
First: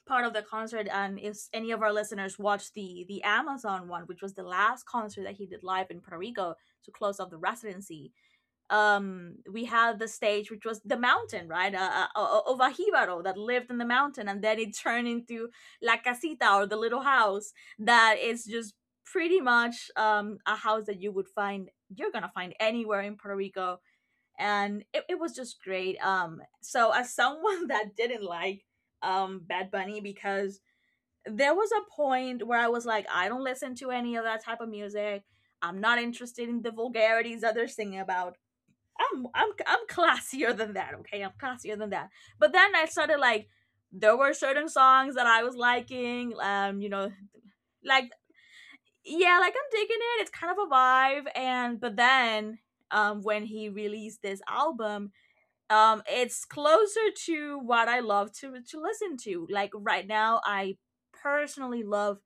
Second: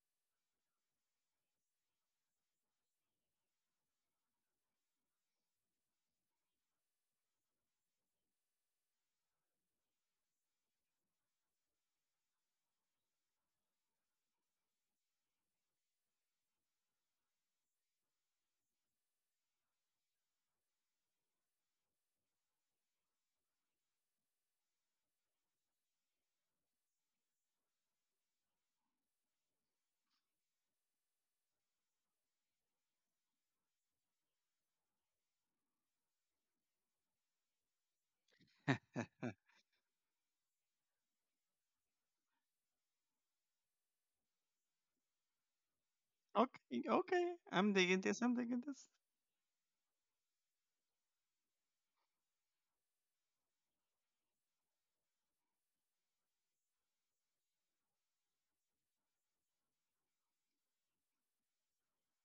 S1: part of the concert, and if any of our listeners watched the the Amazon one, which was the last concert that he did live in Puerto Rico to close off the residency. Um we had the stage, which was the mountain, right? Uh, uh, of a jíbaro that lived in the mountain, and then it turned into la casita, or the little house that is just pretty much um a house that you would find you're gonna find anywhere in Puerto Rico. And it, it was just great. Um so, as someone [laughs] that didn't like um Bad Bunny, because there was a point where I was like, I don't listen to any of that type of music. I'm not interested in the vulgarities that they're singing about. i'm
S2: [laughs]
S1: i'm i'm classier than that. Okay, I'm classier than that. But then I started, like, there were certain songs that I was liking, um
S2: Okay,
S1: you know,
S2: okay, I'm digging
S1: like.
S2: this. I'm digging this.
S1: Yeah, like, I'm digging it. It's kind of a vibe. And But then, um when he released this album, um it's closer to what I love to uh, to listen to. Like, right now I personally love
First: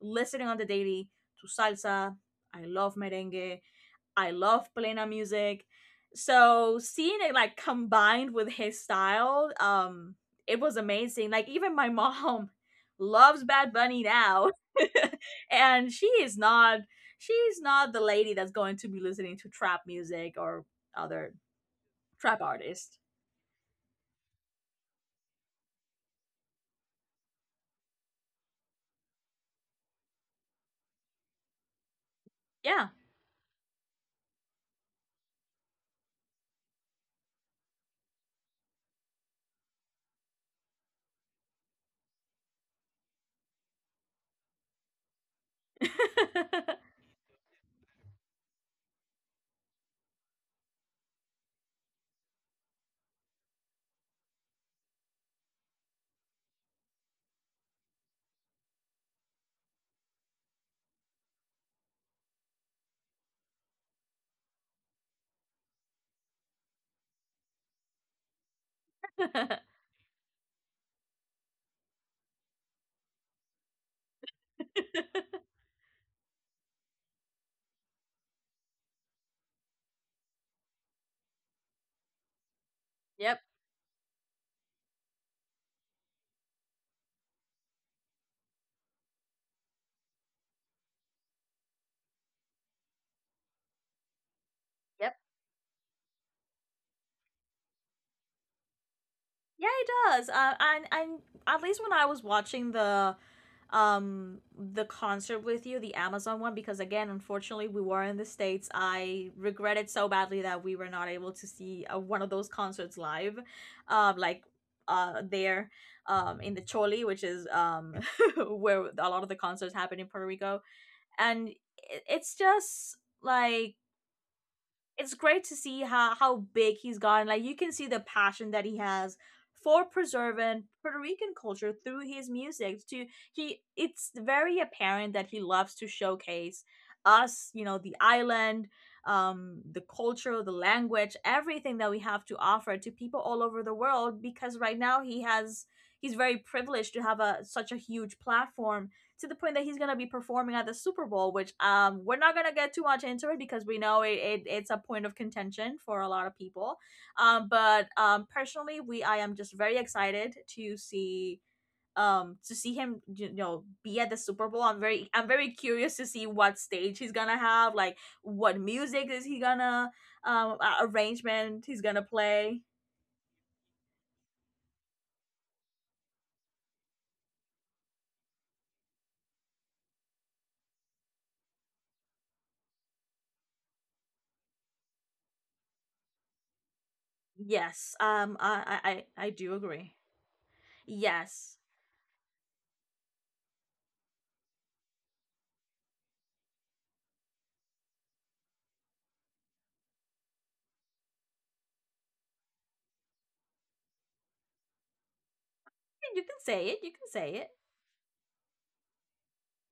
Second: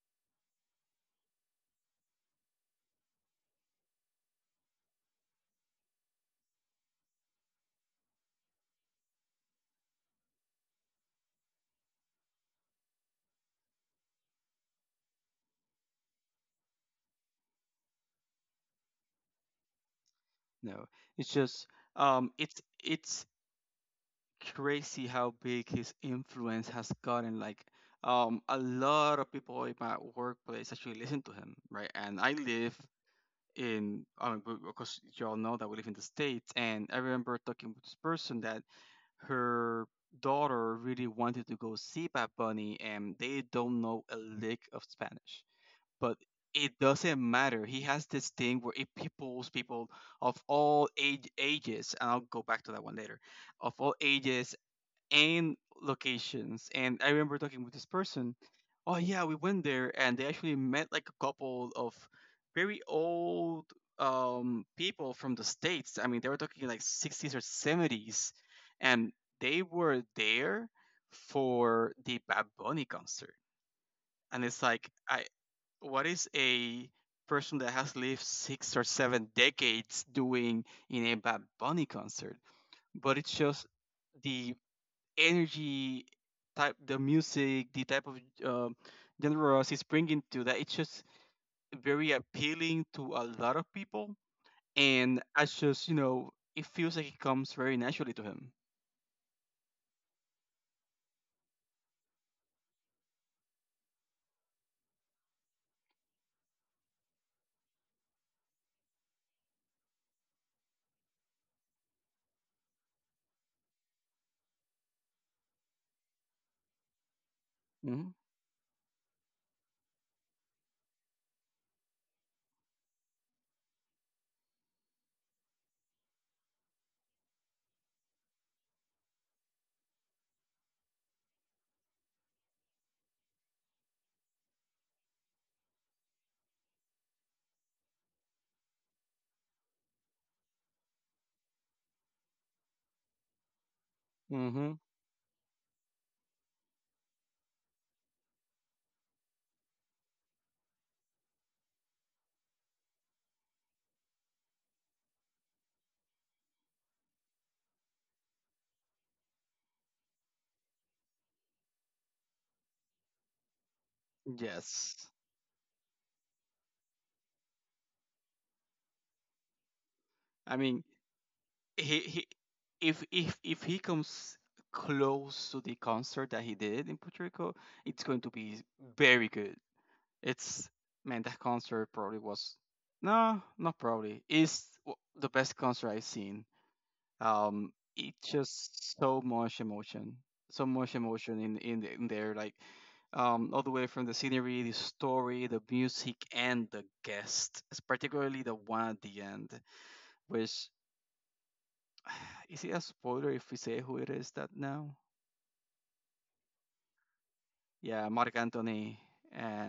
S1: listening on the daily to salsa. I love merengue. I love plena music. So seeing it like combined with his style, um it was amazing. Like, even my mom [laughs] loves Bad Bunny now. [laughs] And she is not she's not the lady that's going to be listening to trap music or
S2: No,
S1: other
S2: it's just um,
S1: trap
S2: it's
S1: artists.
S2: it's crazy how big his influence has gotten. Like, um, a lot of people in my workplace actually listen to him, right? And I live
S1: Yeah.
S2: in, I mean, because you all know that we live in the States. And I remember talking with this person that her daughter really wanted to go see Bad Bunny, and they don't know a lick of Spanish. But
S1: [laughs]
S2: it doesn't matter. He has this thing where it pulls people of all age ages, and I'll go back to that one later, of all ages and locations. And I remember talking with this person. Oh yeah, we went there, and they actually met like a couple of very old um, people from the states. I mean, they were talking like sixties or seventies, and they were there for the Bad Bunny concert. And it's like, I what is a person that has lived six or seven decades doing in a Bad Bunny concert? But it's
S1: Yep,
S2: just the energy type the music the type of um, genres he's bringing to, that it's just very appealing to a lot of people,
S1: yep.
S2: and I just you know it feels like it comes very naturally to him.
S1: Yeah, he does. Uh, and and at least when I was watching the um the concert with you, the Amazon one, because again, unfortunately, we were in the states. I regretted so badly that we were not able to see uh, one of those concerts live, um, like uh there, um, in the Choli, which is um
S2: Hmm.
S1: [laughs] where a lot of the concerts happen in Puerto Rico, and it, it's just like it's great to see how how big he's gotten. Like, you can see the passion that he has for preserving Puerto Rican culture through his music. To he, it's very apparent that he loves to showcase us. You know, the island, um, the culture, the language, everything that we have to offer to people all over the world. Because right
S2: Hmm.
S1: now he has. He's very privileged to have a such a huge platform, to the point that he's gonna be performing at the Super Bowl, which um we're not gonna get too much into it, because we know it, it it's a point of contention for a lot of people. Um, but um personally, we I am just very excited to see, um to see him, you know, be at the Super Bowl. I'm very
S2: Yes.
S1: I'm very curious to see what stage he's gonna have, like, what music is he gonna, um
S2: I
S1: uh,
S2: mean,
S1: arrangement he's
S2: he,
S1: gonna
S2: he
S1: play.
S2: if if if he comes close to the concert that he did in Puerto Rico, it's going to be very good. It's man, that concert probably was no, not probably is w- the best concert I've seen. Um,
S1: Yes,
S2: it's
S1: um I I
S2: just so
S1: I I do
S2: much
S1: agree.
S2: emotion, so much emotion
S1: Yes,
S2: in in, the- in there, like um, all the way from the scenery, the story, the music, and the guest. It's particularly the one at the end, which [sighs] is it a spoiler if we say who it is that now?
S1: you can say it. You can say it.
S2: Yeah, Marc Anthony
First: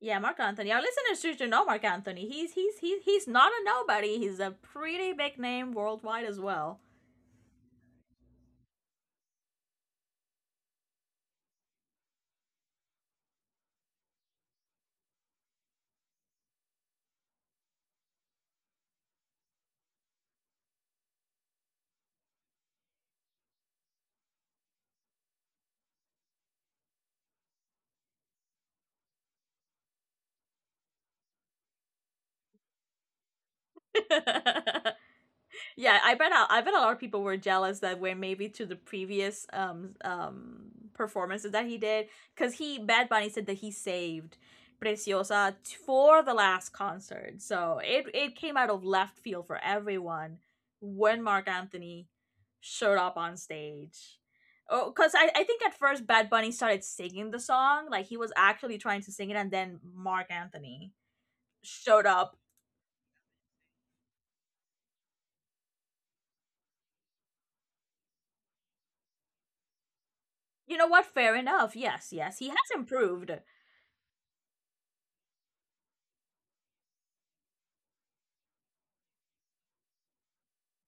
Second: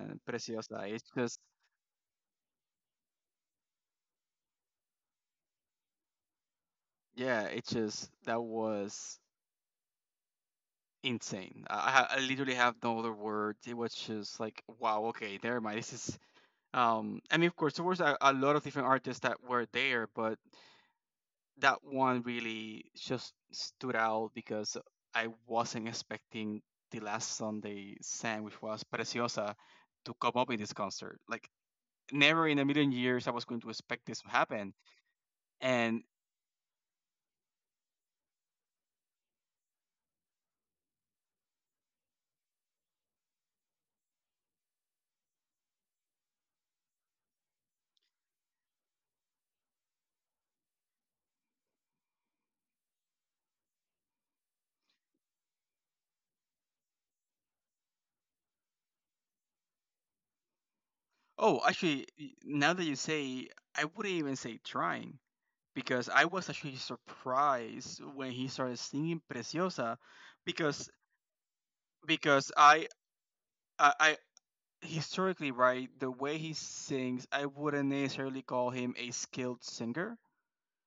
S1: Yeah, Mark Anthony. Our
S2: Preciosa. It's
S1: listeners
S2: just
S1: should know Mark Anthony. He's he's he's he's not a nobody. He's a pretty big name worldwide as well.
S2: yeah, it's just that was insane. I, I ha- I literally have no other word. It was just like, wow, okay, never mind. This is, um, I mean, of course, there was a, a lot of different artists that were there, but that one really just stood out because I wasn't expecting the last Sunday sang, which was Preciosa, to come up in this concert. Like, never in a million years I was going to expect this to happen.
S1: [laughs] Yeah,
S2: And,
S1: I bet I I bet a lot of people were jealous that were maybe to the previous um um performances that he did, because he Bad Bunny said that he saved Preciosa t- for the last concert, so it it came out of left field for everyone when Mark Anthony showed up on stage. Oh, because I, I think at first Bad Bunny started singing the song, like he was actually trying to sing it, and then Mark Anthony
S2: oh,
S1: showed
S2: actually, y-
S1: up.
S2: now that you say, I wouldn't even say trying because I was actually surprised when he started singing Preciosa
S1: You know
S2: because
S1: what? Fair enough. Yes, yes, he
S2: because
S1: has
S2: I
S1: improved.
S2: I, I historically, right, the way he sings I wouldn't necessarily call him a skilled singer,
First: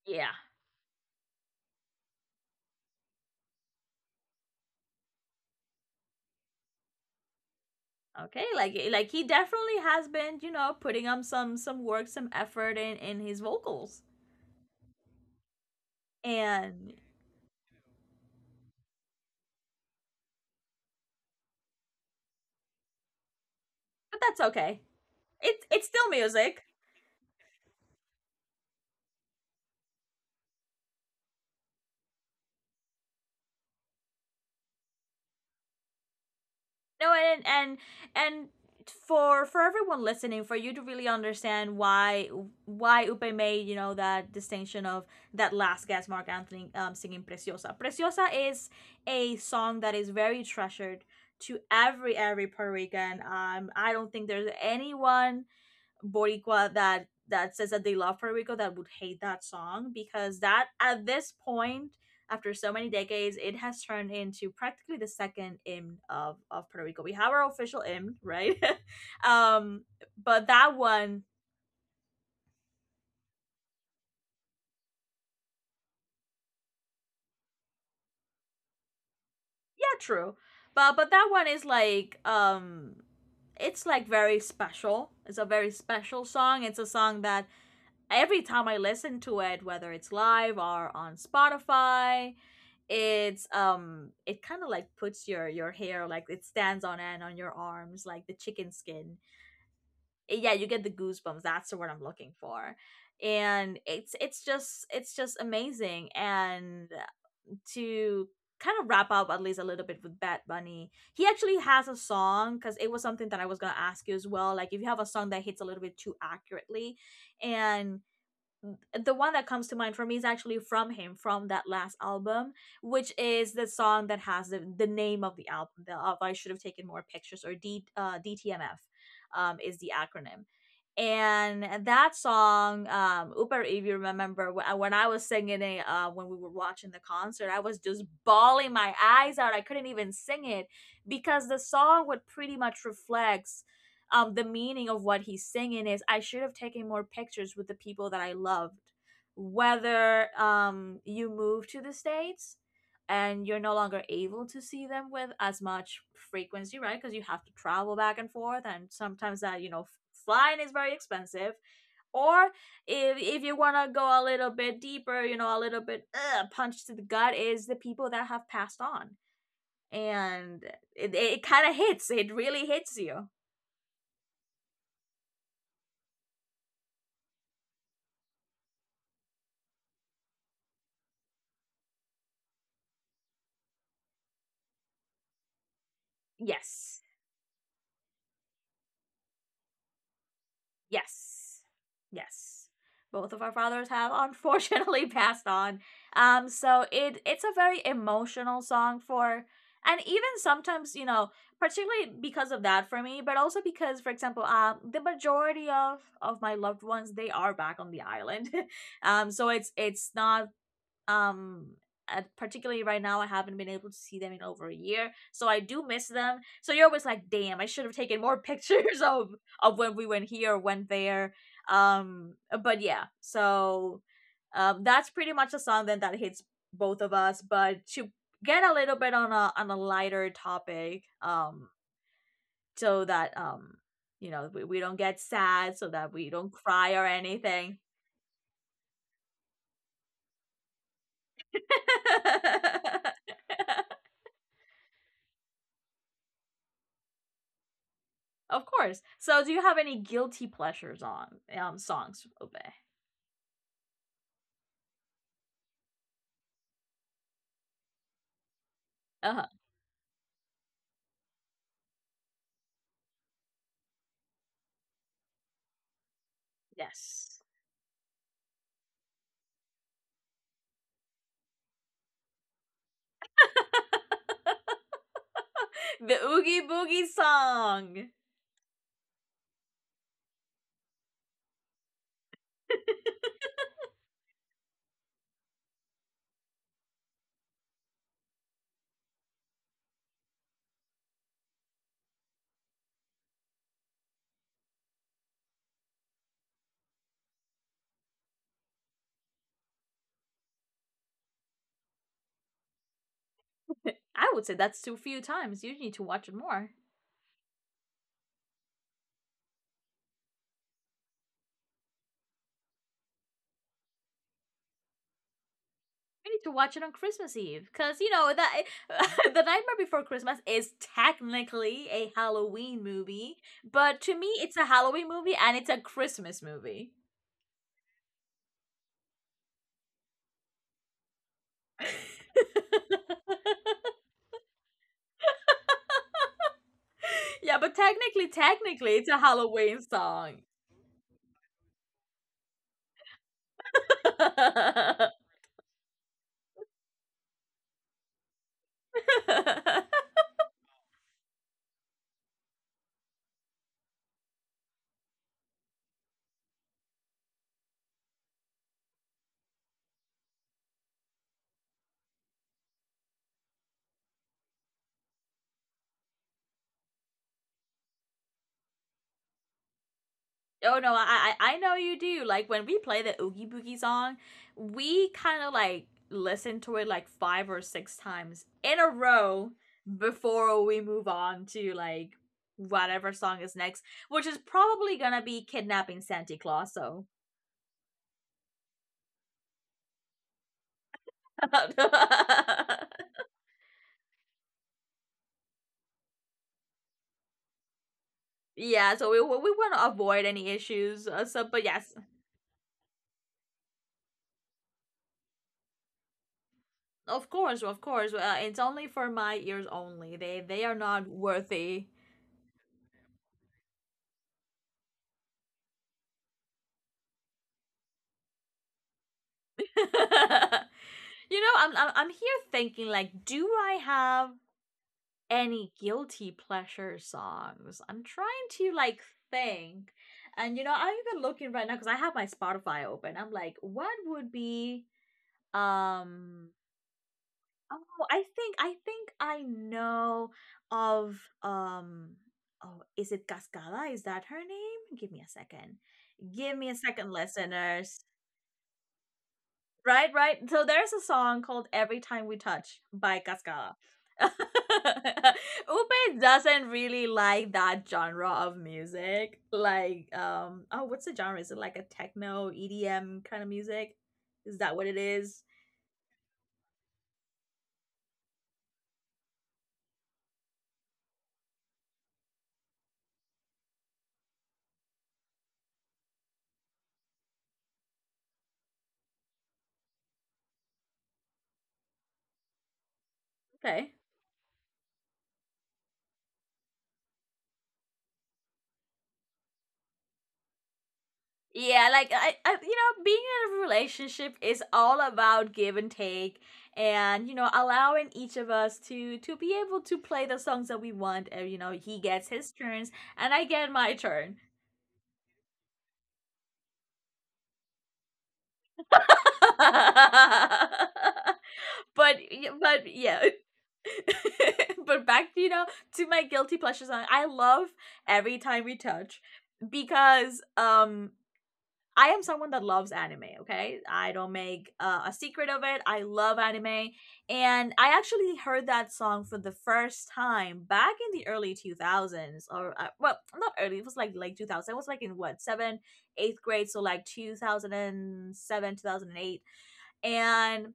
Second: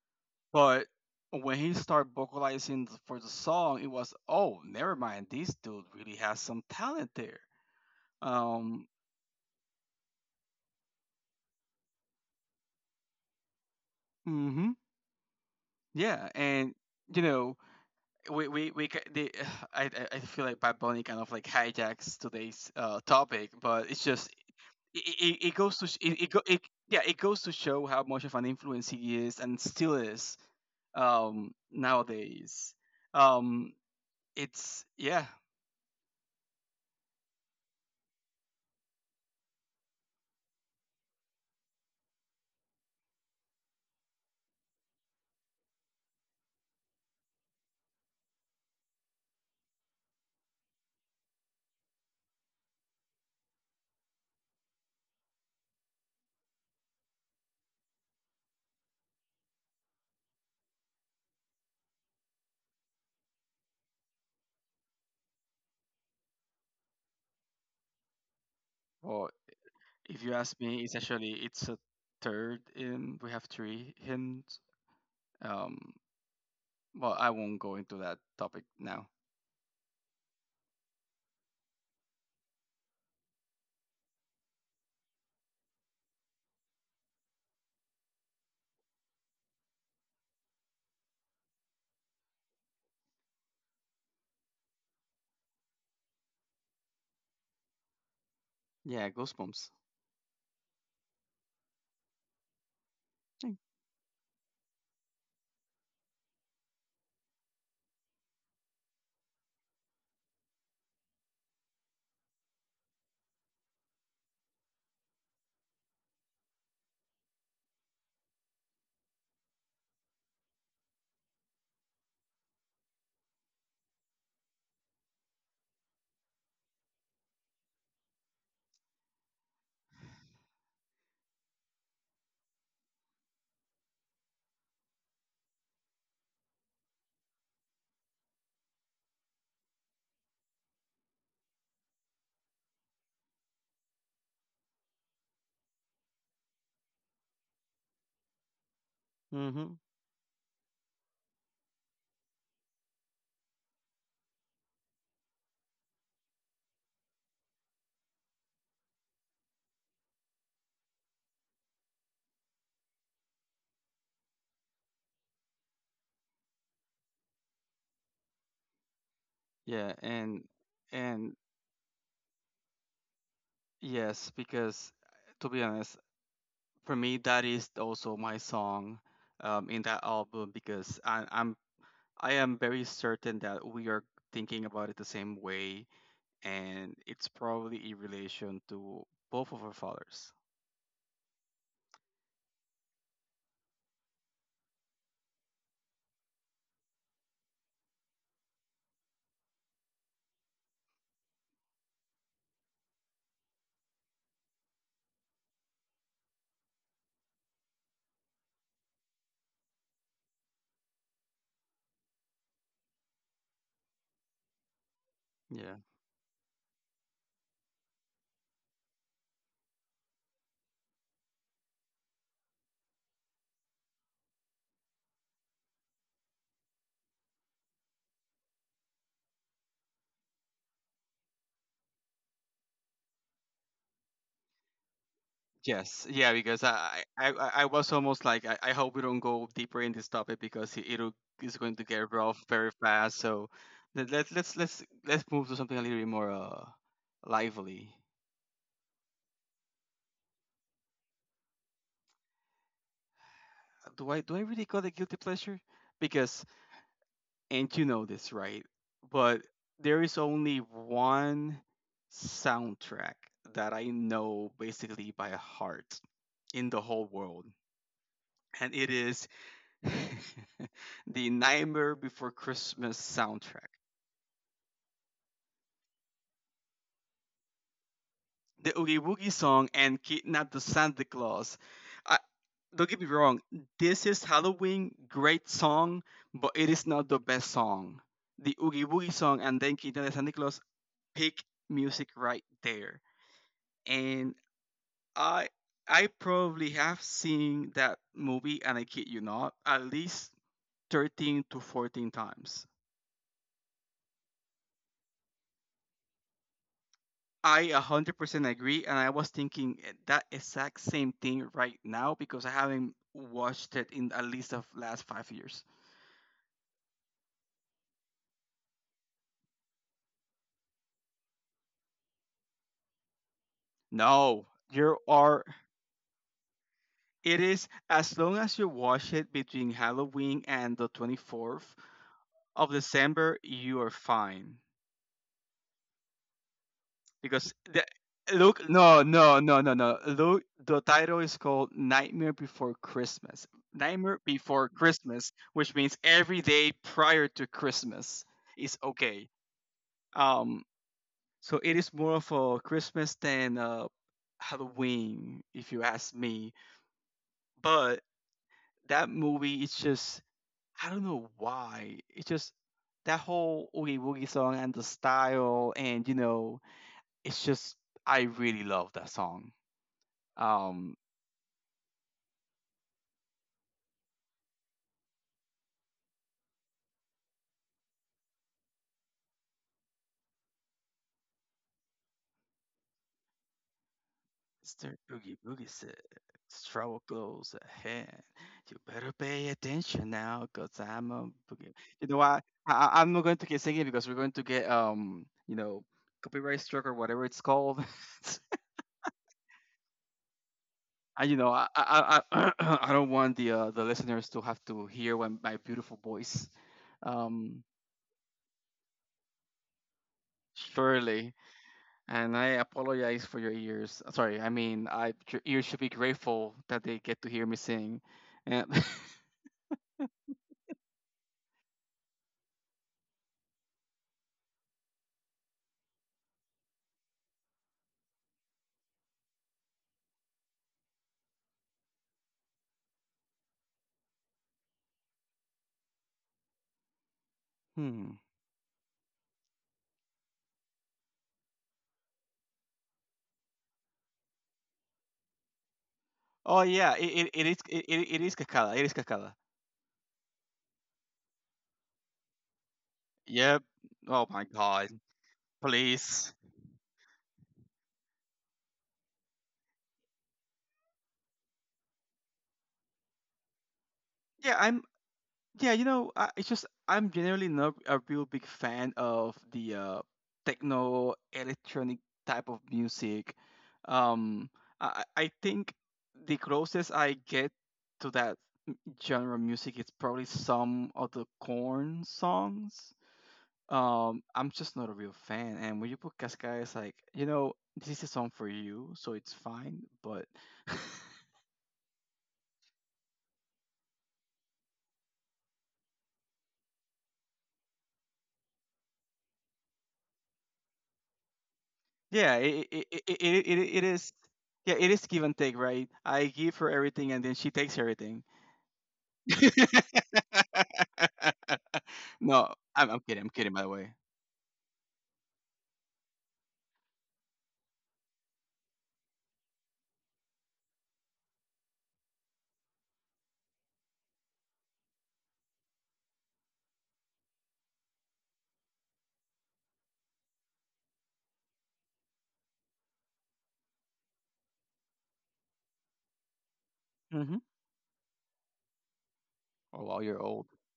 S1: Yeah.
S2: but when he started vocalizing th- for the song it was oh never mind this dude really has some talent there.
S1: Okay, like
S2: Um,
S1: eh, like he definitely has been, you know, putting on some some work, some effort in in his vocals.
S2: hmm. Yeah, and
S1: And
S2: you know we we, we ca- the, [sighs] I I I feel like Bad Bunny kind of like hijacks today's uh topic, but it's
S1: But
S2: just
S1: that's okay.
S2: it, it, it
S1: It's
S2: goes to
S1: it's
S2: sh-
S1: still
S2: it, it, go, it
S1: music.
S2: yeah it goes to show how much of an influence he is and still is um nowadays um it's yeah
S1: No, and and and for for everyone listening, for you to really understand why why Upe made, you know, that distinction of that last guest Mark Anthony um singing Preciosa. Preciosa is a song that is very treasured to every every Puerto Rican. Um I don't think there's anyone Boricua that that says that they love Puerto Rico that would hate that song, because that at this point, after so many decades, it has turned into practically the second hymn of, of Puerto Rico. We have our official hymn, right? [laughs]
S2: well
S1: um
S2: if you
S1: but
S2: ask
S1: that
S2: me it's
S1: one.
S2: actually it's a third in we have three hints um well I won't go into that topic now.
S1: Yeah, true. But but that one is like, um it's like very special. It's a very special song. It's a song that every time I listen to it, whether it's live or on Spotify, it's um it kind of like puts your your hair, like, it stands on end on your arms, like the chicken
S2: Yeah,
S1: skin.
S2: ghost bumps.
S1: Eh, yeah, you get the goosebumps. That's the word I'm looking for. And it's it's just it's just amazing. And to kind of wrap up at least a little bit with Bad Bunny, he actually has a song, because it was something that I was gonna ask you as well. Like, if you have a song that hits a little bit too accurately, and the one that comes to mind for me is actually from him, from that last album, which is the song that has the, the name of the album, the of I should have taken more pictures, or D, uh, D T M F, um, is the acronym. And that song, um Upar, if you remember wh- when I was singing it, uh, when we were watching the concert, I was just bawling my eyes out, I couldn't even sing it, because the song would pretty much reflect, um the meaning of what he's singing is, I should have taken more pictures with the people that I loved,
S2: Mm-hmm.
S1: whether um you move to the states and you're no longer able to see them with as much frequency, right? Because you have to travel back and forth, and sometimes, that you know, f- flying is very expensive, or, if if you want to go a little bit deeper, you know, a little bit uh, punch to the gut, is the people that have passed on.
S2: Yeah and
S1: And it,
S2: and
S1: it kind of hits it really hits you.
S2: yes because to be honest for me that is also my song um, in that album because I, i'm I am very certain that we are thinking about it the same way and
S1: Yes.
S2: it's probably in relation to both of our fathers.
S1: Yes. Yes. Both of our fathers have unfortunately [laughs] passed on. Um so it it's a very emotional song for, and even sometimes, you know, particularly because of that for me, but also because, for example, um the majority of of my loved ones, they are back on the island. [laughs] Um so it's it's not, um and particularly right now I haven't been able to see them in over a year, so I
S2: Yeah.
S1: do miss them. So you're always like, damn, I should have taken more [laughs] pictures of of when we went here or went there. um but yeah, so, um that's pretty much a song then that hits both of us, but to get a little bit on a on a lighter topic, um so that, um you know, we, we don't get sad, so
S2: Yes.
S1: that
S2: Yeah,
S1: we don't
S2: because
S1: cry
S2: i
S1: or
S2: i, I I
S1: anything.
S2: was almost like I, I hope we don't go deeper in this topic because it- it'll is going to get rough very fast so
S1: [laughs]
S2: let, let, let's let's let's move to something a little bit more uh lively.
S1: Of course. So, do you have any guilty pleasures on um songs, Obe?
S2: Do I do I really call it guilty pleasure because and you know this, right?
S1: Uh
S2: But
S1: huh.
S2: there is only one soundtrack that I know basically by heart in the whole
S1: Yes.
S2: world, and it is [laughs] the Nightmare Before Christmas soundtrack.
S1: The Oogie Boogie song.
S2: The Oogie Woogie song and Kidnap the Santa Claus. I, don't get me wrong, this is Halloween, great song, but it is not the best song. The Oogie Woogie song and then Kidnap the Santa Claus, peak music right there. And I I probably have seen that movie, and I kid you not, at least thirteen to fourteen times.
S1: [laughs] I would say that's too few times. You need to watch it more.
S2: I one hundred percent agree, and I was thinking e- that exact same thing right now because I haven't watched it in at least the last five years.
S1: You need to watch it on Christmas Eve because you know that [laughs] the Nightmare Before Christmas is technically a Halloween movie, but to me,
S2: No,
S1: it's a
S2: you
S1: Halloween movie
S2: are.
S1: and it's a Christmas movie.
S2: It is as long as you watch it between Halloween and the 24th
S1: [laughs]
S2: of December, you are fine. Because
S1: Yeah, but
S2: the
S1: technically,
S2: Look
S1: technically,
S2: no
S1: it's a
S2: no no no
S1: Halloween
S2: no look,
S1: song.
S2: the title is called Nightmare Before Christmas. Nightmare Before Christmas, which means every day prior to Christmas is okay.
S1: [laughs]
S2: Um, so it is more of a Christmas than uh Halloween if you ask me. But that movie, it's just I don't know why, it's just that whole Oogie Woogie song and the style and you know it's just I really love that song.
S1: Oh no,
S2: Um,
S1: I I I know you do. Like when we play the Oogie Boogie song, we kind of like listen to it like five or six times in a row before we move on to like whatever song is next, which is
S2: mister
S1: probably gonna
S2: Boogie
S1: be
S2: Boogie said,
S1: kidnapping Santa Claus.
S2: trouble
S1: So
S2: goes ahead. You better pay attention now, cause I'm a boogie. You know
S1: [laughs]
S2: what? I, I- I'm not going to keep singing because we're going to get um, you know, copyright struck or whatever it's called. [laughs]
S1: yeah, so we we want to avoid any issues. Uh,
S2: And you
S1: so,
S2: know,
S1: but
S2: I
S1: yes,
S2: I I, I [clears throat] I don't want the uh, the listeners to have to hear when my beautiful voice,
S1: of
S2: um,
S1: course, of course, uh, it's only for my ears only. They they are not
S2: surely.
S1: worthy.
S2: And I apologize for your ears. Sorry, I mean, I your ears should be grateful that they get to hear me sing. And [laughs]
S1: [laughs] You know, I'm I'm I'm here thinking like, do I have any guilty pleasure songs? I'm trying to like think, and you know, I'm even looking right now because I have my Spotify open. I'm like, what would be um? Oh,
S2: Hmm.
S1: I think I think I know of um. Oh, is it Cascada? Is that her name? Give me a second.
S2: Oh
S1: Give me a
S2: yeah, it
S1: second,
S2: it, it is it,
S1: listeners.
S2: it it is Kakala. It is Kakala.
S1: Right, right. So there's a song called Every Time We Touch by
S2: Yep.
S1: Cascada. [laughs]
S2: Oh
S1: Upe
S2: my god. Please.
S1: doesn't really like that genre of music. Like, um, oh, what's the genre? Is it like a techno E D M kind of music?
S2: Yeah,
S1: Is that
S2: I'm
S1: what it is?
S2: yeah, you know, I, it's just I'm generally not a real big fan of the uh techno electronic type of music. Um, I I I think the closest I get to that genre music, it's probably some of the Corn songs.
S1: Okay.
S2: Um, I'm just not a real fan. And when you put Cascada, it's like, you know, this is a song for you, so it's fine. But
S1: Yeah, like I, I, you know, being in a relationship is all about give and take, and you know, allowing each of us to to be able to play the songs that we want. And you know, he gets
S2: yeah,
S1: his
S2: it it,
S1: turns,
S2: it, it,
S1: and I
S2: it,
S1: get
S2: it
S1: my
S2: is.
S1: turn.
S2: Yeah, it is give and take, right? I give her everything, and then she takes everything.
S1: [laughs] but
S2: [laughs] No,
S1: yeah, but
S2: I'm, I'm kidding.
S1: yeah
S2: I'm kidding, by the way.
S1: [laughs] but back you know to my guilty pleasure song, I love Every Time We Touch because um I am someone that loves anime. Okay, I don't make uh, a secret of it. I love anime, and I actually heard that song for the first time back in the early two thousands, or uh, well, not early. It was like like two thousand. It was like in what, seven, eighth grade, so like
S2: Mm-hmm.
S1: two thousand seven, two thousand eight and seven, two thousand and eight.
S2: Oh, wow, you're old.
S1: And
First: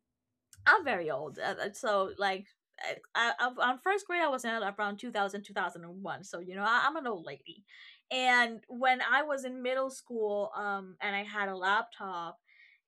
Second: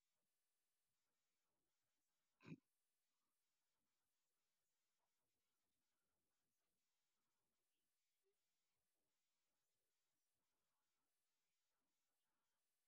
S1: I'm very old, uh, uh, so like I, I, I- on first grade I was in around two thousand, two thousand and one. So you know, I, I'm an old lady. And when I was in middle school, um, and I had a laptop,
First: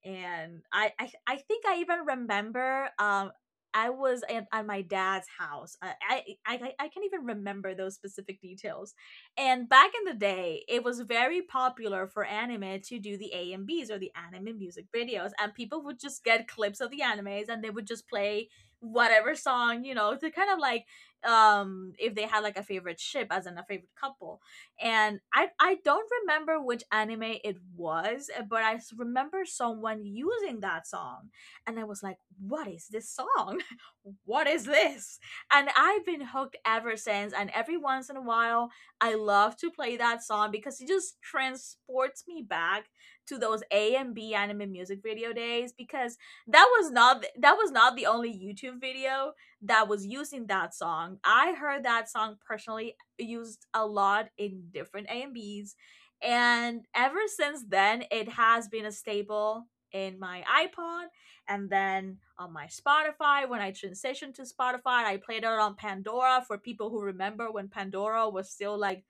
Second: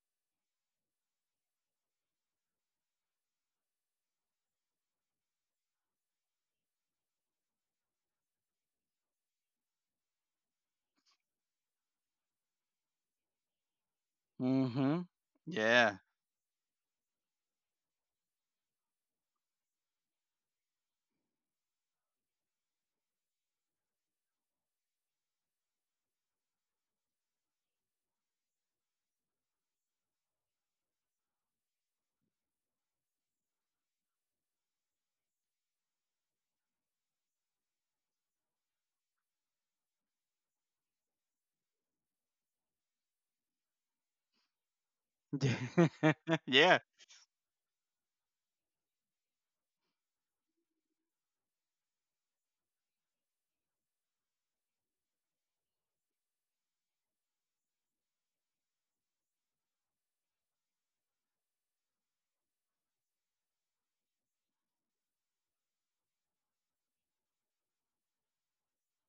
S1: and I I, I think I even remember um. I was at, at my dad's house. I, I I I I can even remember those specific details. And back in the day, it was very popular for anime to do the A and Bs, or the anime music
S2: Mm-hmm.
S1: videos, and people
S2: Yeah.
S1: would just get clips of the animes and they would just play whatever song, you know, to kind of like um if they had like a favorite ship, as in a favorite couple. And I I don't remember which anime it was, uh, but I s- remember someone using that song, and I was like, "What is this song? [laughs] What is this?" And I've been hooked ever since, and every once in a while I love to play that song because it just transports me back to those A and B anime music video days,
S2: [laughs]
S1: because that
S2: yeah.
S1: was not th- that was not the only YouTube video that was using that song. I heard that song personally used a lot in different A and Bs, and ever since then it has been a staple in my iPod, and then on my Spotify, when I transitioned to Spotify. I played it on Pandora for people who remember when Pandora was still like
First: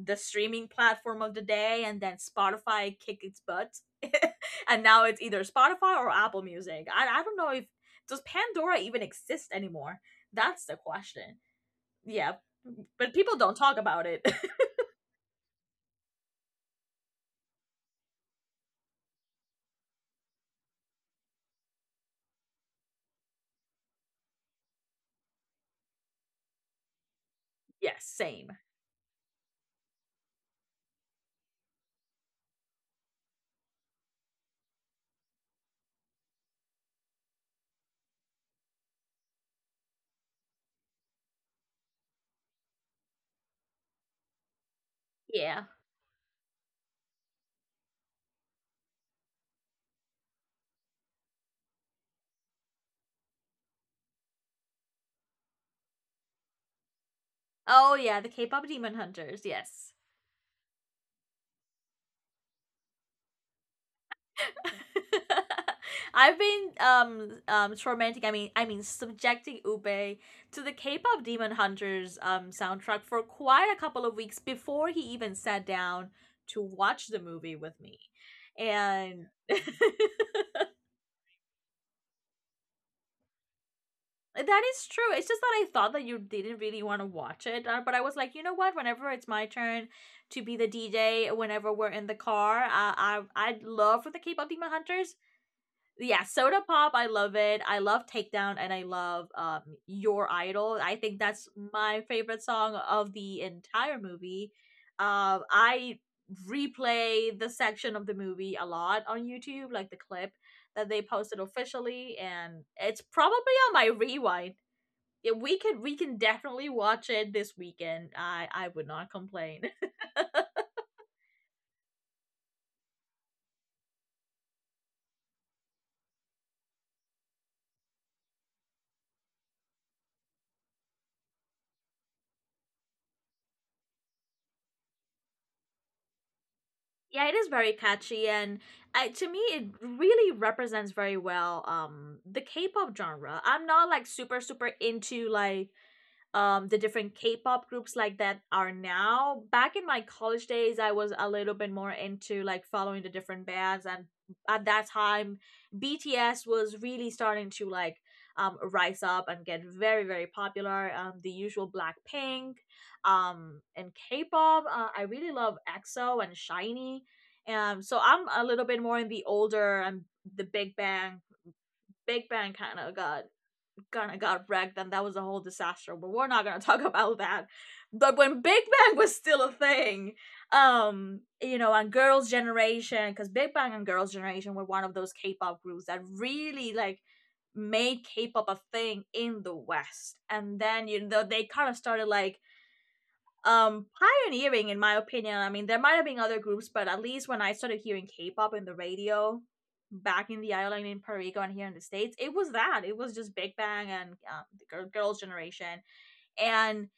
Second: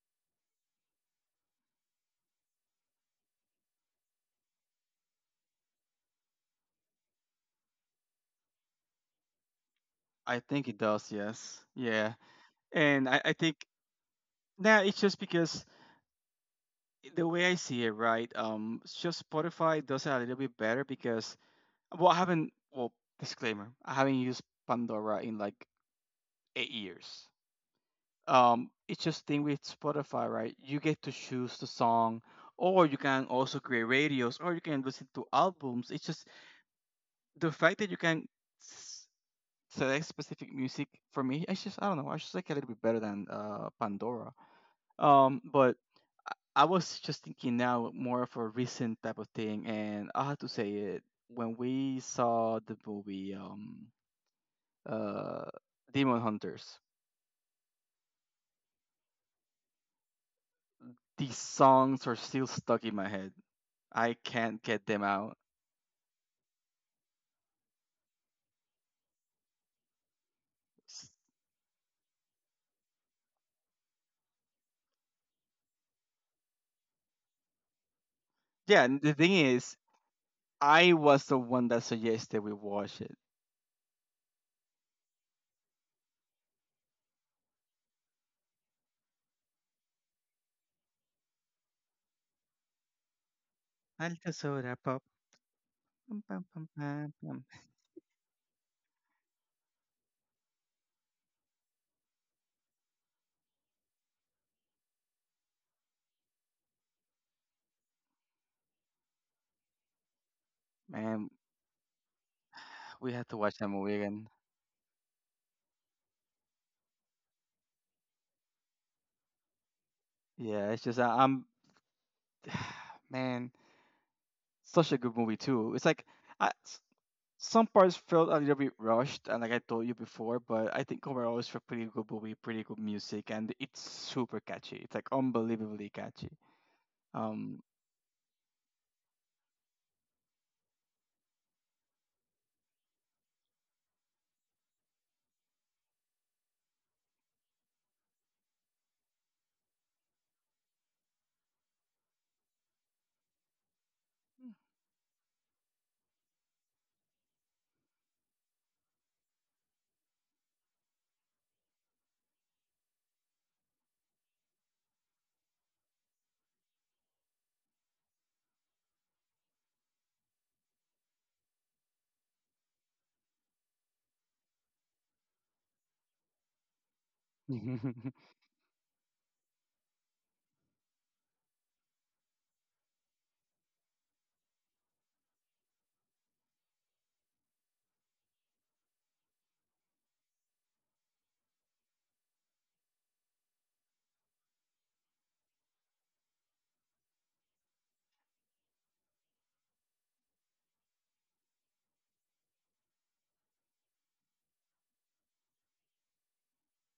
S1: the streaming platform of the day, and then Spotify kicked its butt. [laughs] And now it's either Spotify or Apple Music. I, I don't know, if does Pandora even exist anymore?
S2: I
S1: That's
S2: think
S1: the
S2: it does.
S1: question.
S2: Yes. Yeah.
S1: Yeah,
S2: And
S1: but
S2: I, I
S1: people don't
S2: think
S1: talk about it.
S2: now it's just because the way I see it, right? Um, it's just Spotify does it a little bit better because well, I haven't. Well, disclaimer, I haven't used Pandora in like eight years.
S1: [laughs] Yes, same.
S2: Um, it's just thing with Spotify, right? You get to choose the song, or you can also create radios, or you can listen to albums. It's just the fact that you can s- select specific music for me. It's just I don't know. I just like a little bit better than uh Pandora. Um,
S1: Yeah.
S2: but I I was just thinking now more of a recent type of thing, and I have to say it when we saw the movie um uh Demon Hunters,
S1: Oh yeah, the K-pop Demon Hunters. Yes.
S2: these songs are still stuck in my head. I can't get them out.
S1: [laughs] I've been um um tormenting. I mean, I mean, subjecting Ube to the
S2: S-
S1: K-pop Demon Hunters um soundtrack for quite a couple of weeks before he even sat down to watch the movie with me,
S2: Yeah, and the
S1: and
S2: thing
S1: [laughs] that
S2: is,
S1: is
S2: I was the one that suggested we watch it.
S1: true. It's just that I thought that you didn't really want to watch it, uh, but I was like, you know what? Whenever it's my turn to be the D J, whenever we're in the car, uh, I I'd love for the
S2: Alka
S1: K-pop Demon
S2: Soda Pop.
S1: Hunters.
S2: Pum,
S1: Yeah,
S2: pum,
S1: Soda
S2: pum,
S1: Pop, I
S2: pum,
S1: love
S2: pum.
S1: it. I love Takedown and I love um Your Idol. I think that's my favorite song of the entire movie. Um I replay the section of the movie a lot on YouTube, like the clip that they
S2: Man,
S1: posted officially, and it's
S2: we had to
S1: probably
S2: watch that
S1: on my
S2: movie again.
S1: rewind. Yeah, we could, we can definitely watch it this weekend. I I would not complain. [laughs]
S2: Yeah, it's just I- I'm [sighs] man. Such a good movie too. It's like I s some parts felt a little bit rushed, and like I told you before, but I think overall it's a pretty good movie, pretty good music, and it's super catchy. It's like unbelievably catchy.
S1: Yeah, it is
S2: Um,
S1: very catchy, and I, to me, it really represents very well um the K-pop genre. I'm not like super super into like um the different K-pop groups like that are now. Back in my college days, I was a little bit more into like following the different bands, and at that time BTS was really starting to like um rise up and get very, very popular. Um the usual Blackpink, um and K-pop, uh, I really love EXO and Shiny. Um so I'm a little bit more in the older, and the big bang big bang kind of got, kind of got wrecked, and that was a whole disaster, but we're not gonna [laughs] talk about that. But
S2: [laughs]
S1: when Big Bang was still a thing, um you know, and Girls Generation, because Big Bang and Girls Generation were one of those K-pop groups that really like made K-pop a thing in the West, and then you know they kind of started like um pioneering, in my opinion. I mean, there might have been other groups, but at least when I started hearing K-pop in the radio back in the island in Puerto Rico and here in the States, it was that, it was just Big Bang and um, the Girls Generation. And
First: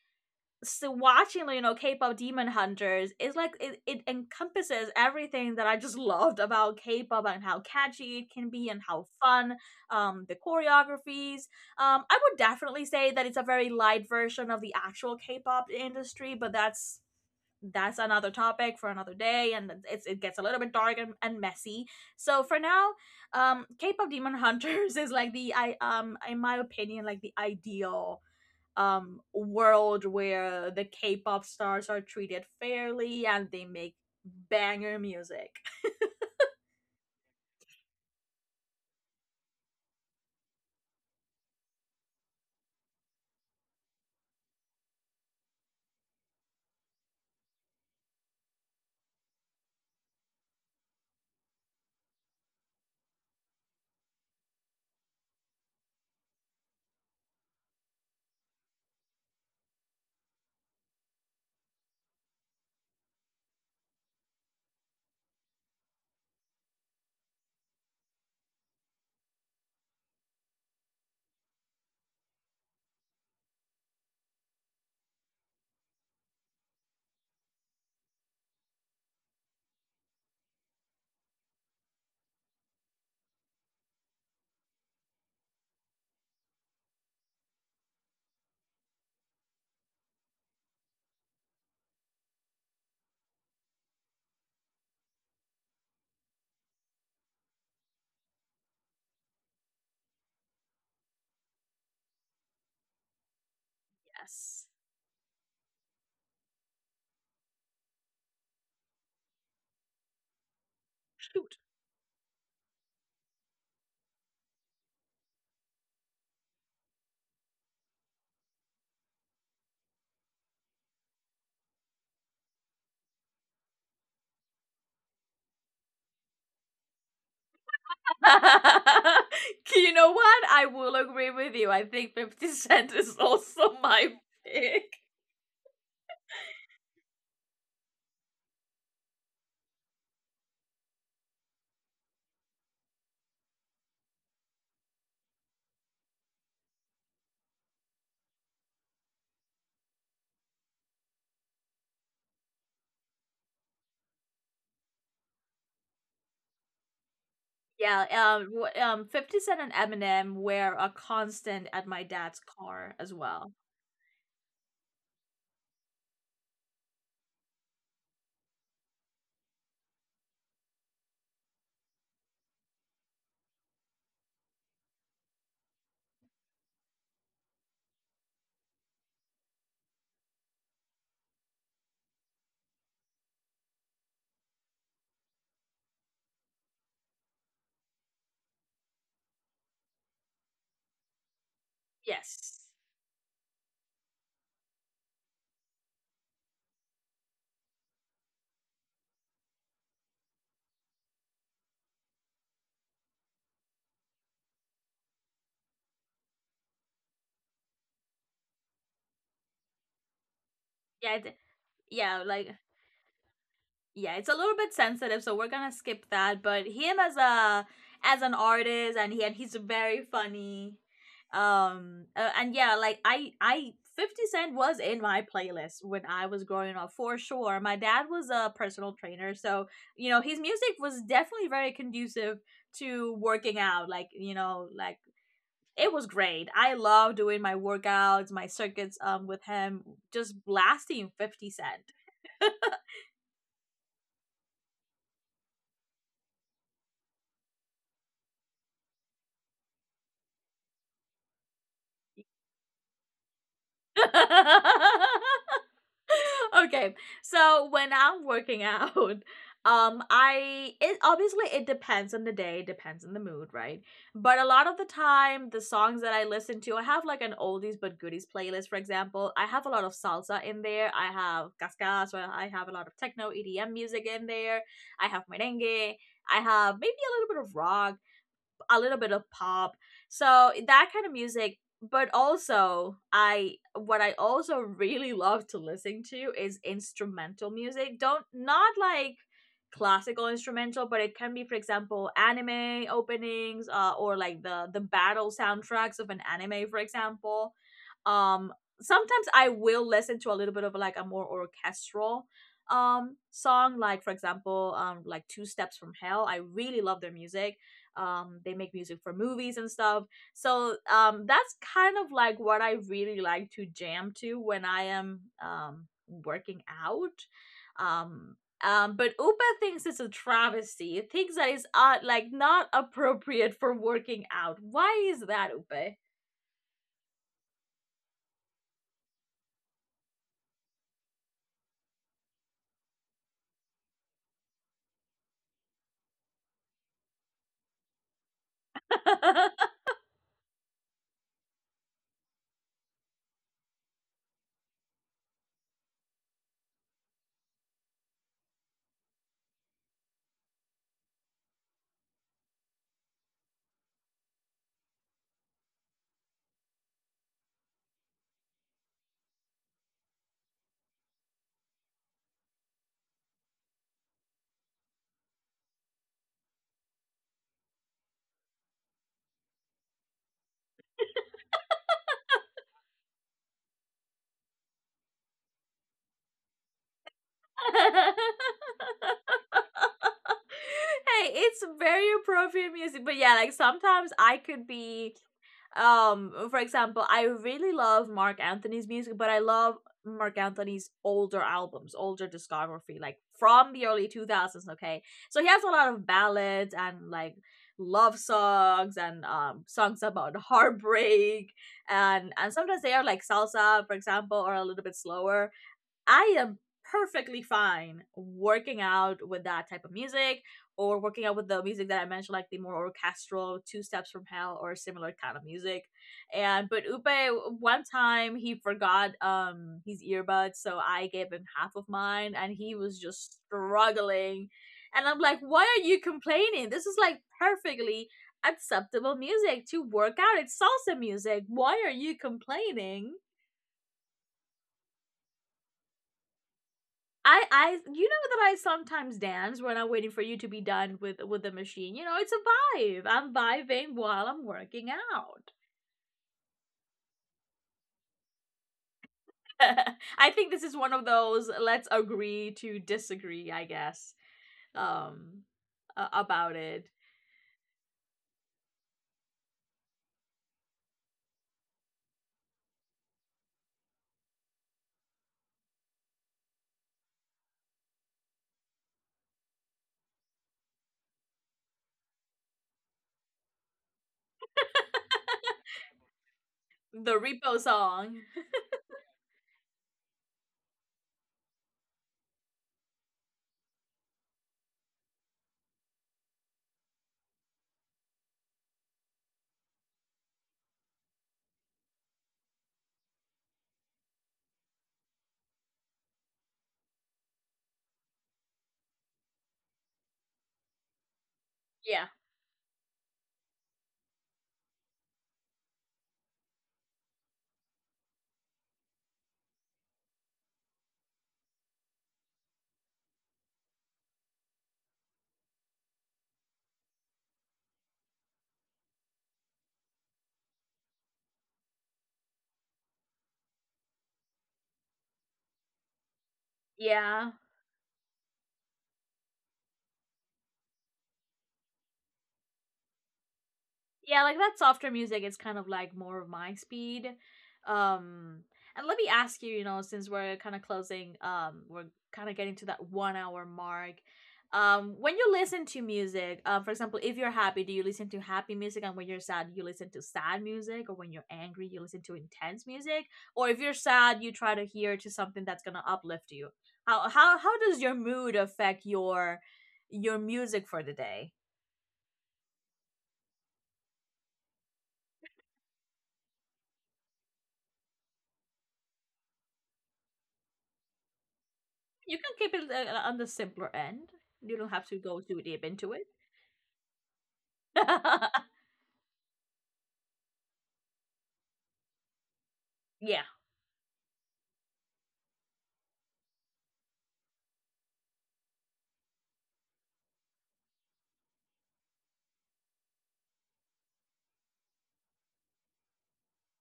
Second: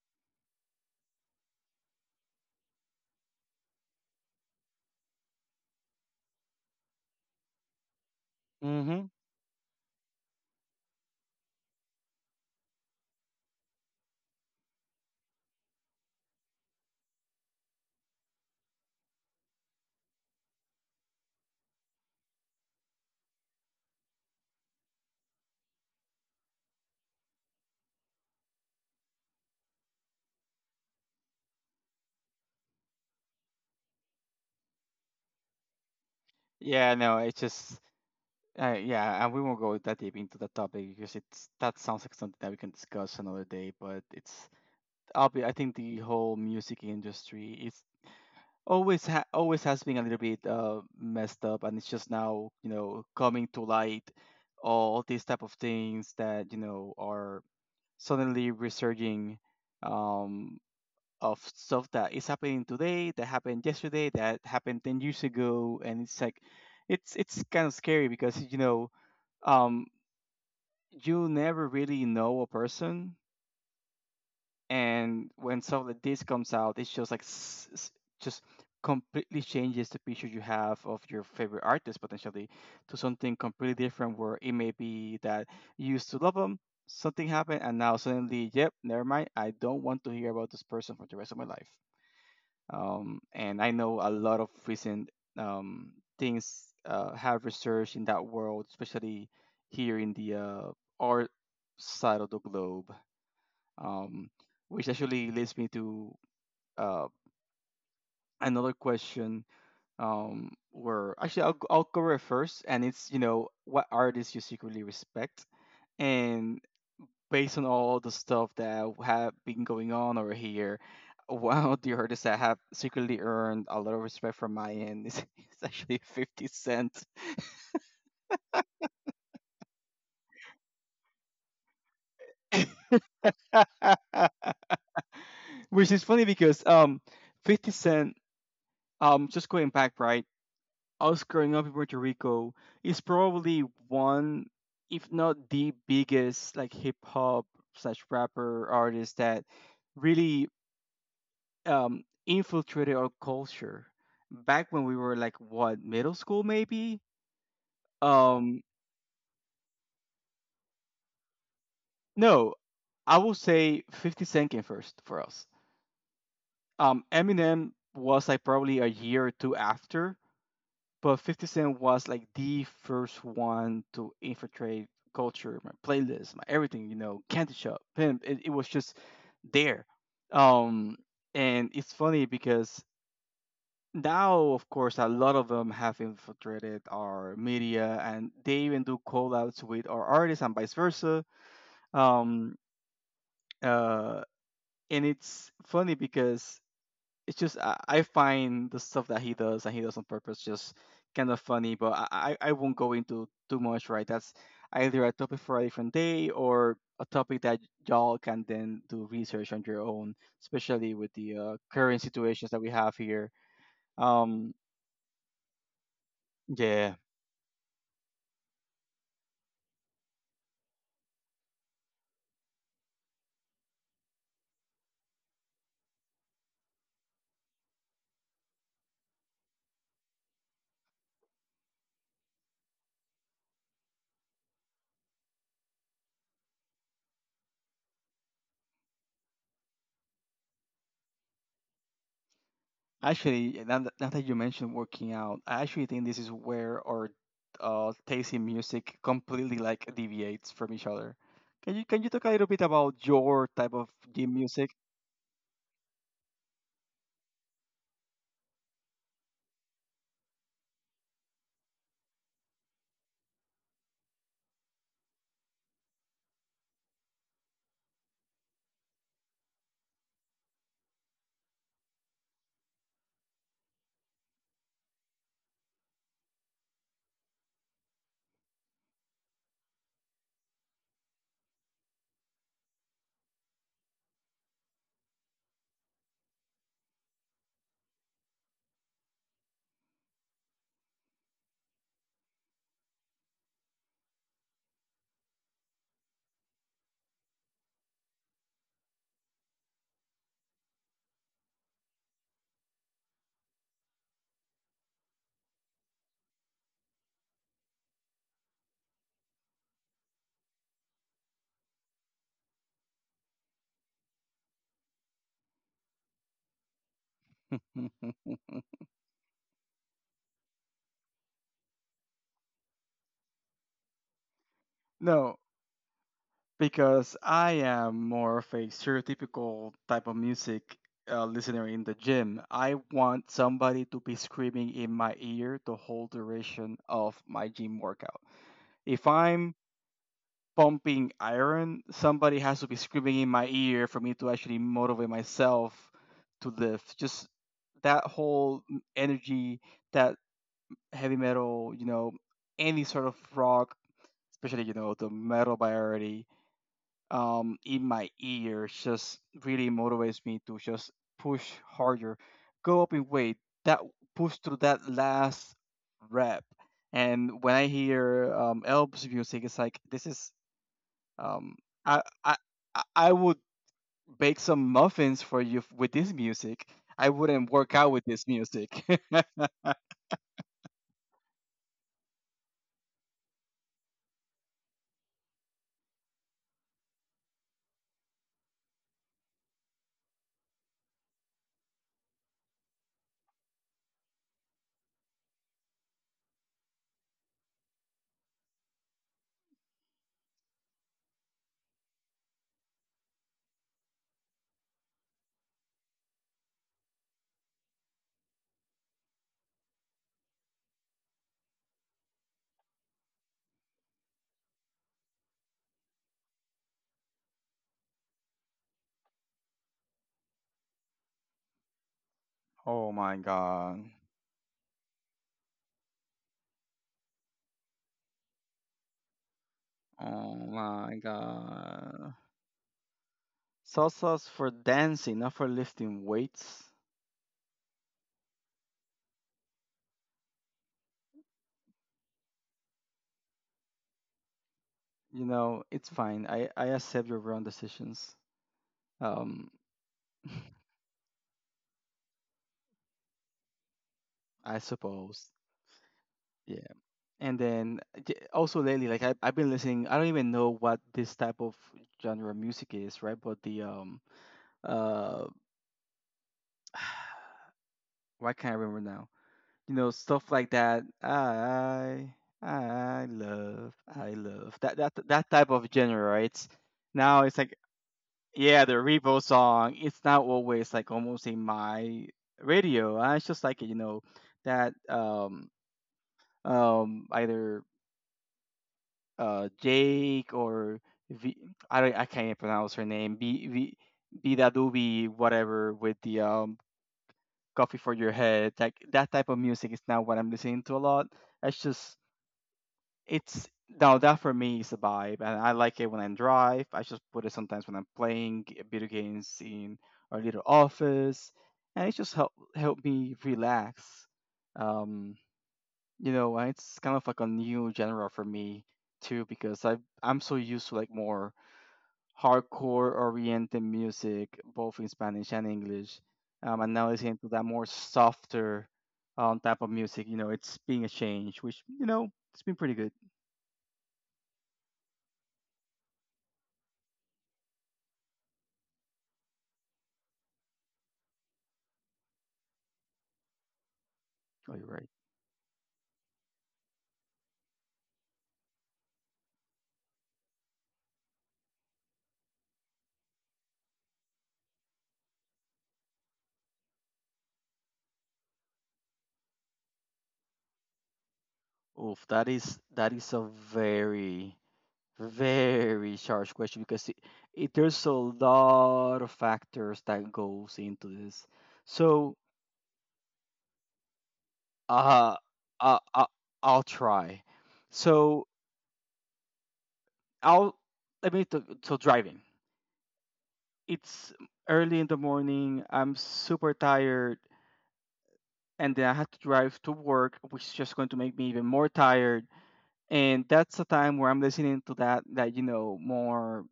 S1: so watching, you know, K-pop Demon Hunters is like it, it encompasses everything that I just [laughs] loved about K-pop, and how catchy it can be and how
S2: hmm.
S1: fun, um the choreographies. um I would definitely say that it's a very light version of the actual K-pop industry, but that's that's another topic for another day, and it's, it gets a little bit dark and, and messy. So for now, um K-pop Demon Hunters [laughs] is like the I um in my opinion, like the ideal, um world where the K-pop stars are treated fairly and they make banger music.
S2: Yeah, no, it's just uh, yeah, and we won't go that deep into the topic because it's that sounds like something that we can discuss another day. But it's I'll be I think the whole music industry is always ha- always has been a little bit uh, messed up, and it's just now, you know, coming to light all these type of things that, you know, are suddenly resurging um, of stuff that is happening today, that happened yesterday, that happened ten years ago. And it's like it's it's kind of scary because, you know, um, you never really know a person. And when stuff like this comes out, it's just like s- s- just completely changes the picture you have of your favorite artist, potentially, to something completely different, where it may be that you used to love them, something happened, and now suddenly, yep, never mind, I don't want to hear about this person for the rest of my life. Um, and I know a lot of recent um, things uh, have research in that world, especially here in the uh, art side of the globe, um,
S1: Yes.
S2: which actually leads me to uh, another question, um, where actually
S1: Shoot.
S2: I'll, I'll go with first, and it's, you know, what artists you secretly respect. And based on all the stuff that have been going on over here, one of the artists that have secretly earned a lot of respect from my end is, [laughs] is actually fifty cent.
S1: [laughs] You know what, I will agree with you. I think fifty cent is also
S2: [laughs]
S1: my pick.
S2: which is funny because um fifty cent, um just going back, right, us growing up in Puerto Rico is probably one, if not the biggest, like hip hop slash rapper artist that really um, infiltrated our culture back when we were like what, middle school maybe.
S1: Yeah, um,
S2: Um,
S1: wh- um, fifty Cent and Eminem were a constant at my dad's
S2: no,
S1: car as
S2: I will
S1: well.
S2: say Fifty Cent came first for us. Um, Eminem was like probably a year or two after. But fifty Cent was like the first one to infiltrate culture, my playlist, my everything, you know, Candy Shop, Pimp. It, it was just there. Um, and it's funny because now, of course, a lot of them have infiltrated our media, and they even do call outs with our artists and vice versa. Um,
S1: Yes.
S2: uh, and it's funny because it's just I, I find the stuff that he does, and he does on purpose, just kind of funny. But I, I I won't go into too much, right? That's either a topic for a different day or a topic that y'all can then do research on your own, especially
S1: Yeah,
S2: with
S1: it-
S2: the uh, current
S1: yeah,
S2: situations
S1: like
S2: that we have here.
S1: yeah, it's a little
S2: Um,
S1: bit sensitive, so we're gonna skip that. But him
S2: yeah,
S1: as a, as an artist, and he and he's very funny. Um, uh, and yeah, like I I fifty Cent was in my playlist when I was growing up, for sure. My dad was a personal trainer, so you know his music was definitely very conducive to working out, like, you know, like, it was great. I love doing my workouts, my circuits um with him, just blasting fifty Cent.
S2: actually, now that, now that you mentioned working out, I actually think this is where our uh, taste in music completely like deviates from each other. Can you can you talk a little bit about your type of gym music?
S1: [laughs] Okay. So when I'm working [laughs] out, um I it obviously it depends on the day, it depends on the mood, right? But a lot of the time the songs that I listen to, I have like an oldies but goodies playlist, for example. I have a lot of salsa in there. I have cascas, so I have a lot of techno E D M music in there. I have merengue. I have maybe a little bit of rock, a little bit of pop. So that kind of music. But also, I what I also really love to listen to is instrumental music. Don't Not like classical instrumental, but it can be, for example, anime openings, uh, or like the the battle soundtracks of an anime, for example. um Sometimes I will listen to a little bit of like a more orchestral um song, like for example, um like Two Steps from Hell. I really love their music. Um they make music for movies and stuff. So um that's kind of like what I really like to jam to when I am um working out.
S2: [laughs]
S1: um um but Upa thinks it's a travesty. It thinks that it's, uh, like, not appropriate for working out. Why is
S2: no,
S1: that, Upa?
S2: because I am more of a stereotypical type of music uh, listener in the gym. I want somebody to be screaming in my ear the whole duration of my gym workout. If I'm
S1: [laughs]
S2: pumping iron, somebody has to be screaming in my ear for me to actually motivate myself to lift. Just that whole m- energy, that heavy metal, you know, any sort of rock, especially, you know, the metal by already. Um, in my ears just really motivates me to just push harder, go up in weight, that push through that last rep. And when I hear um, Elb's music, it's like this is um, I I I I would bake some muffins for you f- with this music. I wouldn't work out with this
S1: Hey,
S2: music. [laughs]
S1: it's very appropriate music. But yeah, like sometimes I could be, um for example, I really love Mark Anthony's music, but I love Mark Anthony's older albums, older discography, like from the early two thousands. Okay, so he has a lot of ballads and like love songs, and um songs about [laughs] heartbreak, and and sometimes they are like salsa, for example, or a little bit slower. I am perfectly fine working out with that type of music, or working out with the music that I mentioned, like the more orchestral Two Steps from Hell or similar kind of music. And but Upe one time he forgot um his earbuds, so I gave him half of mine and he
S2: oh
S1: was
S2: my
S1: just
S2: god.
S1: struggling. And I'm like, why are you complaining? This is like perfectly acceptable music to work
S2: Oh
S1: out. It's
S2: my
S1: salsa music. Why are
S2: god.
S1: you complaining?
S2: Salsa's for dancing, not for lifting weights.
S1: I I, you know that I sometimes dance when I'm waiting for you to be done with with the machine. You know, it's a vibe. I'm vibing while I'm working
S2: You
S1: out.
S2: know, it's fine. I I accept your wrong decisions. Um,
S1: [laughs] I think this is one of those let's agree to disagree, I guess.
S2: I suppose.
S1: Um a- about
S2: Yeah.
S1: it.
S2: And then uh, j- also lately, like I I've been listening. I don't even know what this type of genre of music is, right? But the um uh, [sighs] why can't I remember now? You know, stuff like that. I I love I love that that that type of genre, right?
S1: The
S2: Now it's like,
S1: repo song. [laughs]
S2: yeah, the Revo song. It's not always like almost in my radio. I just like, you know, that um um either uh Jake or V. I don't I can't even pronounce her name. B V Vida Doobie, whatever, with the um coffee for your head. Like that type of music is not what I'm listening to a lot. That's just
S1: Yeah.
S2: it's now, that for me is a vibe, and I like it when I drive. I just put it sometimes when I'm playing g- video games in our little office, and it just help help me relax. Um, you know, and it's kind of like a new genre for me too because I, I'm so used to like more hardcore oriented music, both in Spanish and English. Um, and now listening to
S1: Yeah.
S2: that more softer um, type of music, you know, it's being a change, which, you know, it's been pretty good.
S1: Yeah, like that softer music is kind of like more of my speed. Um and let me ask you, you know, since we're kind of closing, um we're kind of getting to that one hour mark.
S2: Oh, you're right.
S1: Um when you listen to music, uh, for example, if you're happy, do you listen to happy music? And when you're sad, you listen to sad music? Or when you're angry, you listen to intense music? Or if you're sad, you try to hear to something that's going to uplift you? How how how does your mood affect your your music for the day?
S2: Oof, that is that is a very, very charged question because it, it there's a lot of factors that goes into this. So
S1: You can keep it uh, on the simpler end. You don't have to
S2: uh,
S1: go too deep
S2: uh,
S1: into it.
S2: uh I'll try. So
S1: [laughs]
S2: I'll let me to, to driving.
S1: Yeah,
S2: It's early in the morning. I'm super tired, and then I have to drive to work, which is just going to make me even more tired. And that's the time where I'm listening to that that, you know, more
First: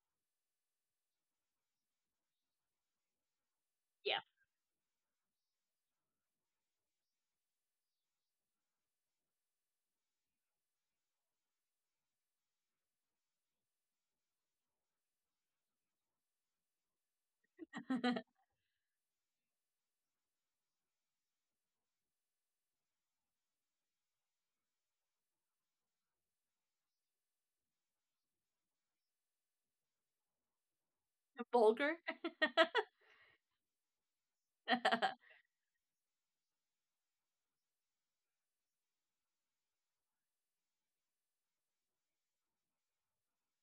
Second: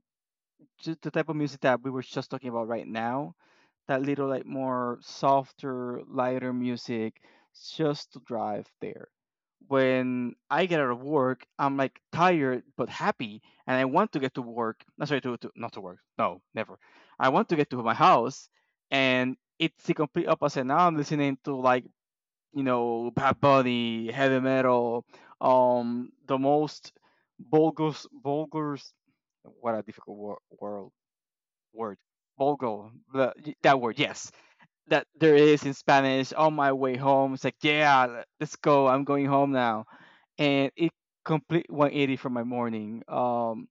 S2: just the type of music that we were just talking about right now, that
S1: yeah.
S2: little like more softer, lighter music, just to drive there. When I get out of work, I'm like tired but happy, and I want to get to work. No, sorry, to, to not to work. No, never. I want to get to my
S1: [laughs]
S2: house, and it's the complete opposite. Now I'm listening to like, you know, Bad Bunny, heavy metal, um, the most vulgar, vulgar, what a difficult wor- world word,
S1: Vulgar.
S2: vulgo the, that word, yes,
S1: [laughs]
S2: that there is in Spanish on my way home. It's like, yeah, let's go, I'm going home now. And it complete one eighty for my morning. um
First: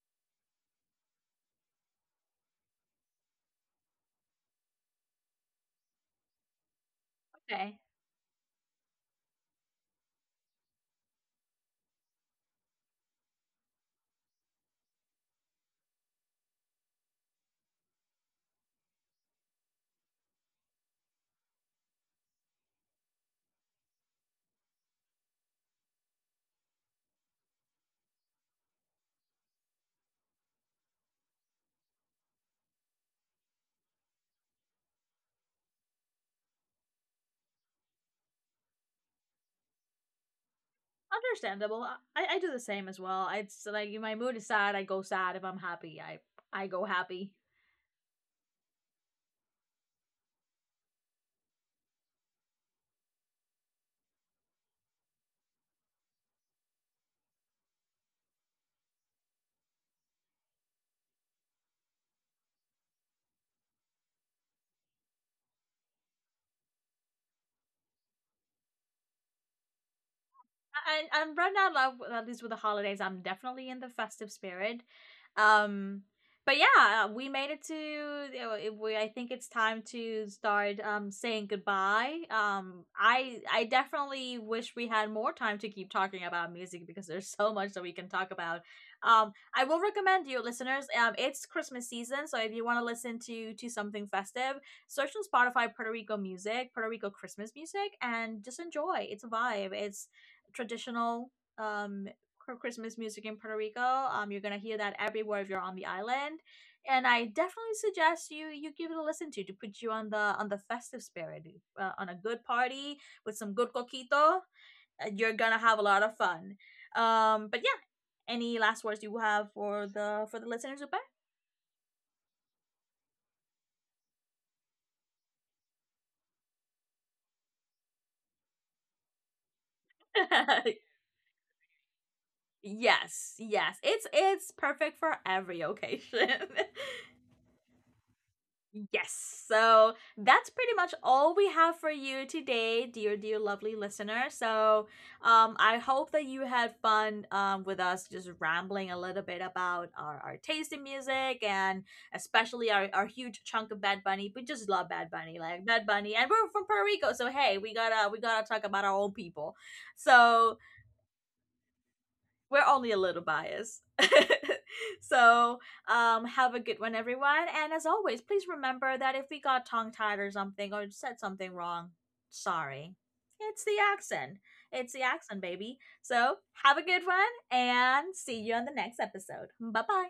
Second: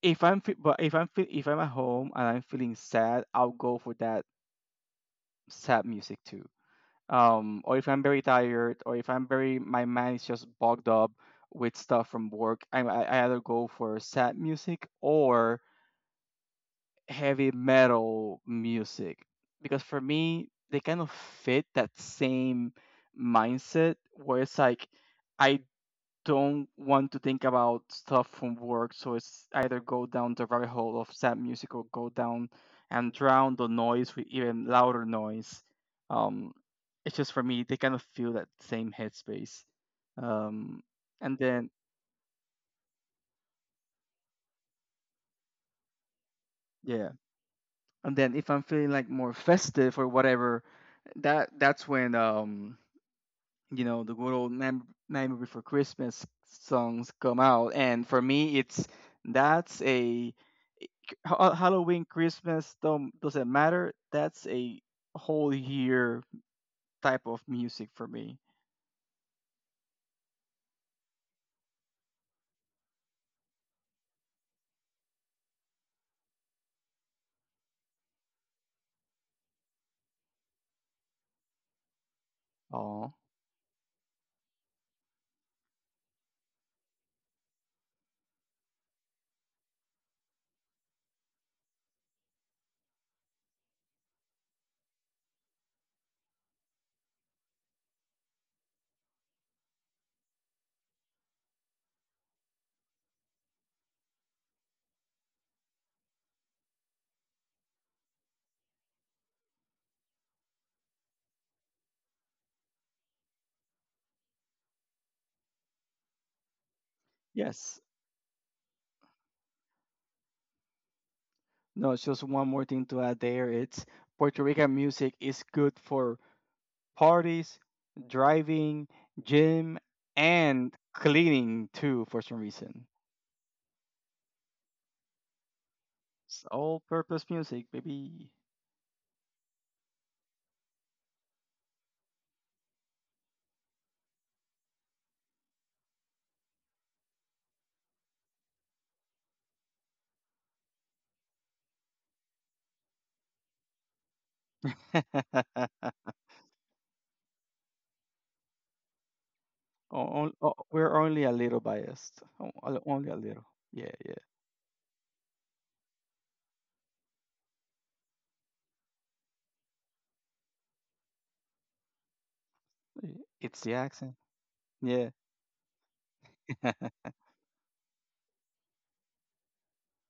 S2: If I'm fe- but if I'm fe- if I'm at home and I'm feeling sad, I'll go for that sad music too. Um or
S1: Okay.
S2: if I'm very tired, or if I'm very my mind is just bogged up with stuff from work, i i i either go for sad music or heavy metal music because for me they kind of fit that same mindset where it's like I don't want to think about stuff from work, so it's either go down the rabbit hole of sad music or go down and drown the noise with even louder noise. Um, it's just for me they kind of feel that same headspace. Um, and then
S1: Understandable. I, I do the same as well. It's like, my mood is sad, I go sad. If I'm happy, I I go
S2: yeah,
S1: happy.
S2: and then if I'm feeling like more festive or whatever, that that's when, um you know, the good old Nam- Nightmare Before Christmas songs come out, and for me, it's that's a Ha- Halloween, Christmas don't doesn't matter. That's a whole year type of music for me.
S1: and and right now, like, at least with the holidays, I'm definitely in the festive spirit. Um, but yeah, uh, we made it to. We, I think it's time to start um saying goodbye. Um,
S2: Oh
S1: I I definitely wish we had more time to keep talking about music, because there's [laughs] so much that we can talk about. Um, I will recommend you listeners. Um, it's Christmas season, so if you want to listen to to something festive, search on Spotify Puerto Rico music, Puerto Rico Christmas music, and just enjoy. It's a vibe. It's traditional um Christmas music in Puerto Rico. Um, you're gonna hear that everywhere if you're on the island, and I definitely suggest you you give it a listen to to put you on the on the festive spirit, uh, on a good party with some good coquito. uh, You're gonna have a lot of fun. Um, but yeah,
S2: yes,
S1: any last words you have for the for the listeners,
S2: no, it's just one more thing to add there. It's Puerto Rican music is good for parties, driving, gym, and
S1: Upe? [laughs]
S2: cleaning too for some reason.
S1: Yes, yes, it's it's perfect for every occasion.
S2: It's
S1: [laughs]
S2: all-purpose music, baby.
S1: Yes. So that's pretty much all we have for you today, dear, dear, lovely listener. So um, I hope that you had fun, um, with us just rambling a little bit about our, our taste in music, and especially our, our huge chunk of Bad Bunny. We just love Bad Bunny, like Bad
S2: [laughs]
S1: Bunny, and we're from Puerto Rico, so hey, we gotta we gotta talk about our own people.
S2: O- o-
S1: So
S2: o- We're only a little biased. O-
S1: we're
S2: o-
S1: only a
S2: Only a
S1: little
S2: little.
S1: biased.
S2: Yeah,
S1: [laughs]
S2: yeah.
S1: So, um, have a good one, everyone. And as always, please remember that if we got tongue tied or something or said something wrong, sorry.
S2: Y- It's
S1: It's
S2: the
S1: the
S2: accent.
S1: accent. It's the
S2: Yeah.
S1: accent, baby. So, have a good
S2: [laughs]
S1: one and see you on the next episode. Bye bye.